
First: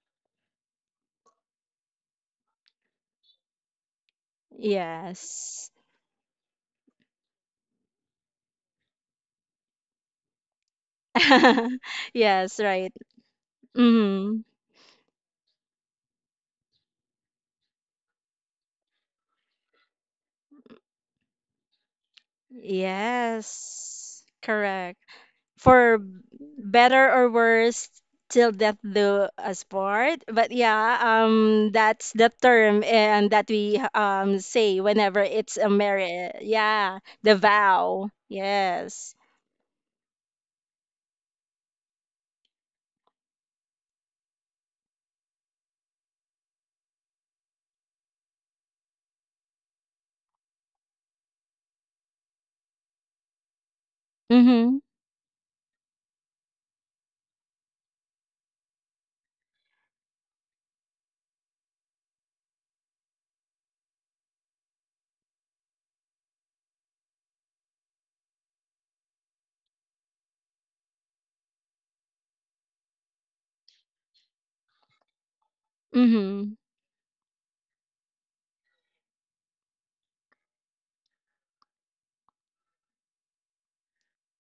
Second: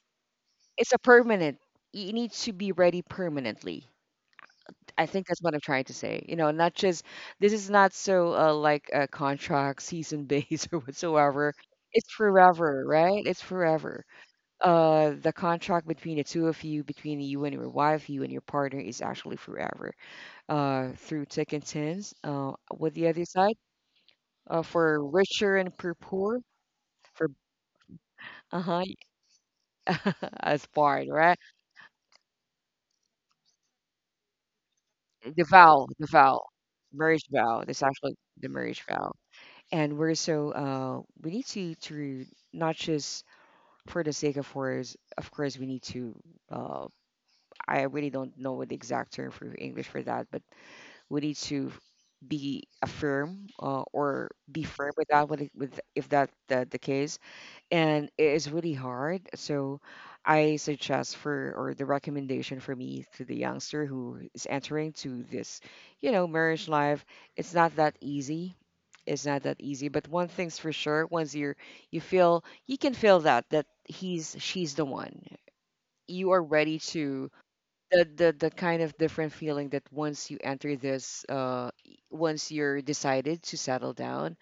A: it's a permanent, you need to be ready permanently. I think that's what I'm
B: Yes.
A: trying to say, you know, not just this is not so like a contract season based [laughs] or whatsoever,
B: [laughs]
A: it's
B: Yes,
A: forever,
B: right.
A: right? It's forever.
B: Mhm.
A: The contract between the two of you, between you and your wife, you and your partner is actually forever, through thick and thin, with the other side,
B: Yes. Correct.
A: for richer and for
B: For
A: poor,
B: better
A: for
B: or worse, till death
A: uh-huh.
B: do us part.
A: [laughs]
B: But
A: As
B: yeah,
A: part, right?
B: that's the term and that we say whenever
A: The
B: it's a
A: vow, the
B: marriage.
A: vow,
B: Yeah,
A: marriage
B: the
A: vow, that's
B: vow.
A: actually the marriage vow.
B: Yes.
A: And we're so we need to not just for the sake of words, of course we need to uh I really don't know what the exact term for English for that, but we need to be a firm or be
B: Mhm.
A: firm with that, with if that the case. And it is really hard, so I suggest for or the recommendation for me to the youngster who is entering to this you know marriage life, it's not that easy, it's not that easy, but one thing's for sure, once you're you feel you can feel that that he's she's the one, you are
B: Mhm.
A: ready to the kind of different feeling that once you enter this once you're decided to settle down,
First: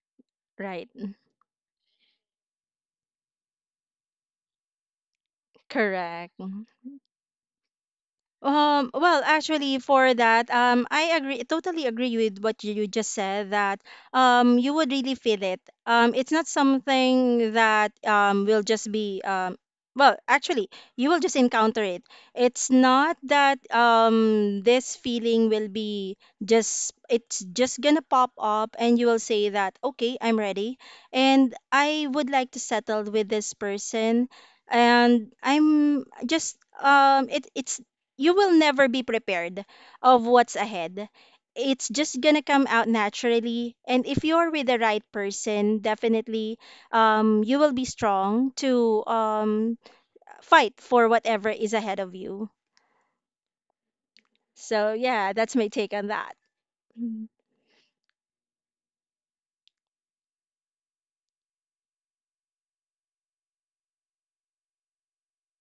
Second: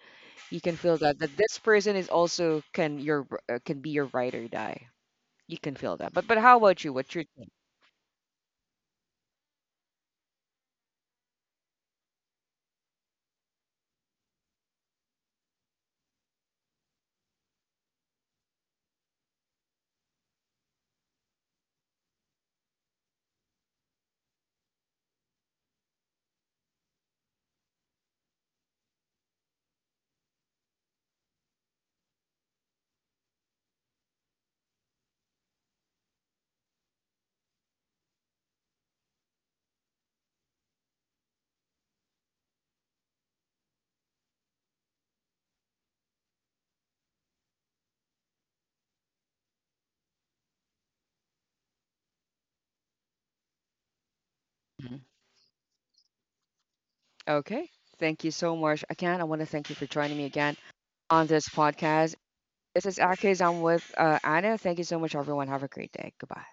A: you can
B: Right.
A: feel that that this person is also can your can be your ride or die. You can feel that,
B: Correct.
A: but how about you, what's your
B: Well, actually, for that, I agree, totally agree with what you just said, that you would really feel it. It's not something that, will just be, well, actually, you will just encounter it. It's not that, this feeling will be it's just gonna pop up and you will say that, okay, I'm ready. And I would like to settle with this person. And I'm just, it, it's you will never be prepared of what's ahead. It's just gonna come out naturally, and if you're with the right person, definitely, you will be strong to fight for whatever is ahead of you.
A: Mhm.
B: So yeah, that's my take on that.
A: Okay,
B: Mhm.
A: thank you so much again, I want to thank you for joining me again on this podcast. This is Akis. I'm with Anna. Thank you so much, everyone. Have a great day. Goodbye.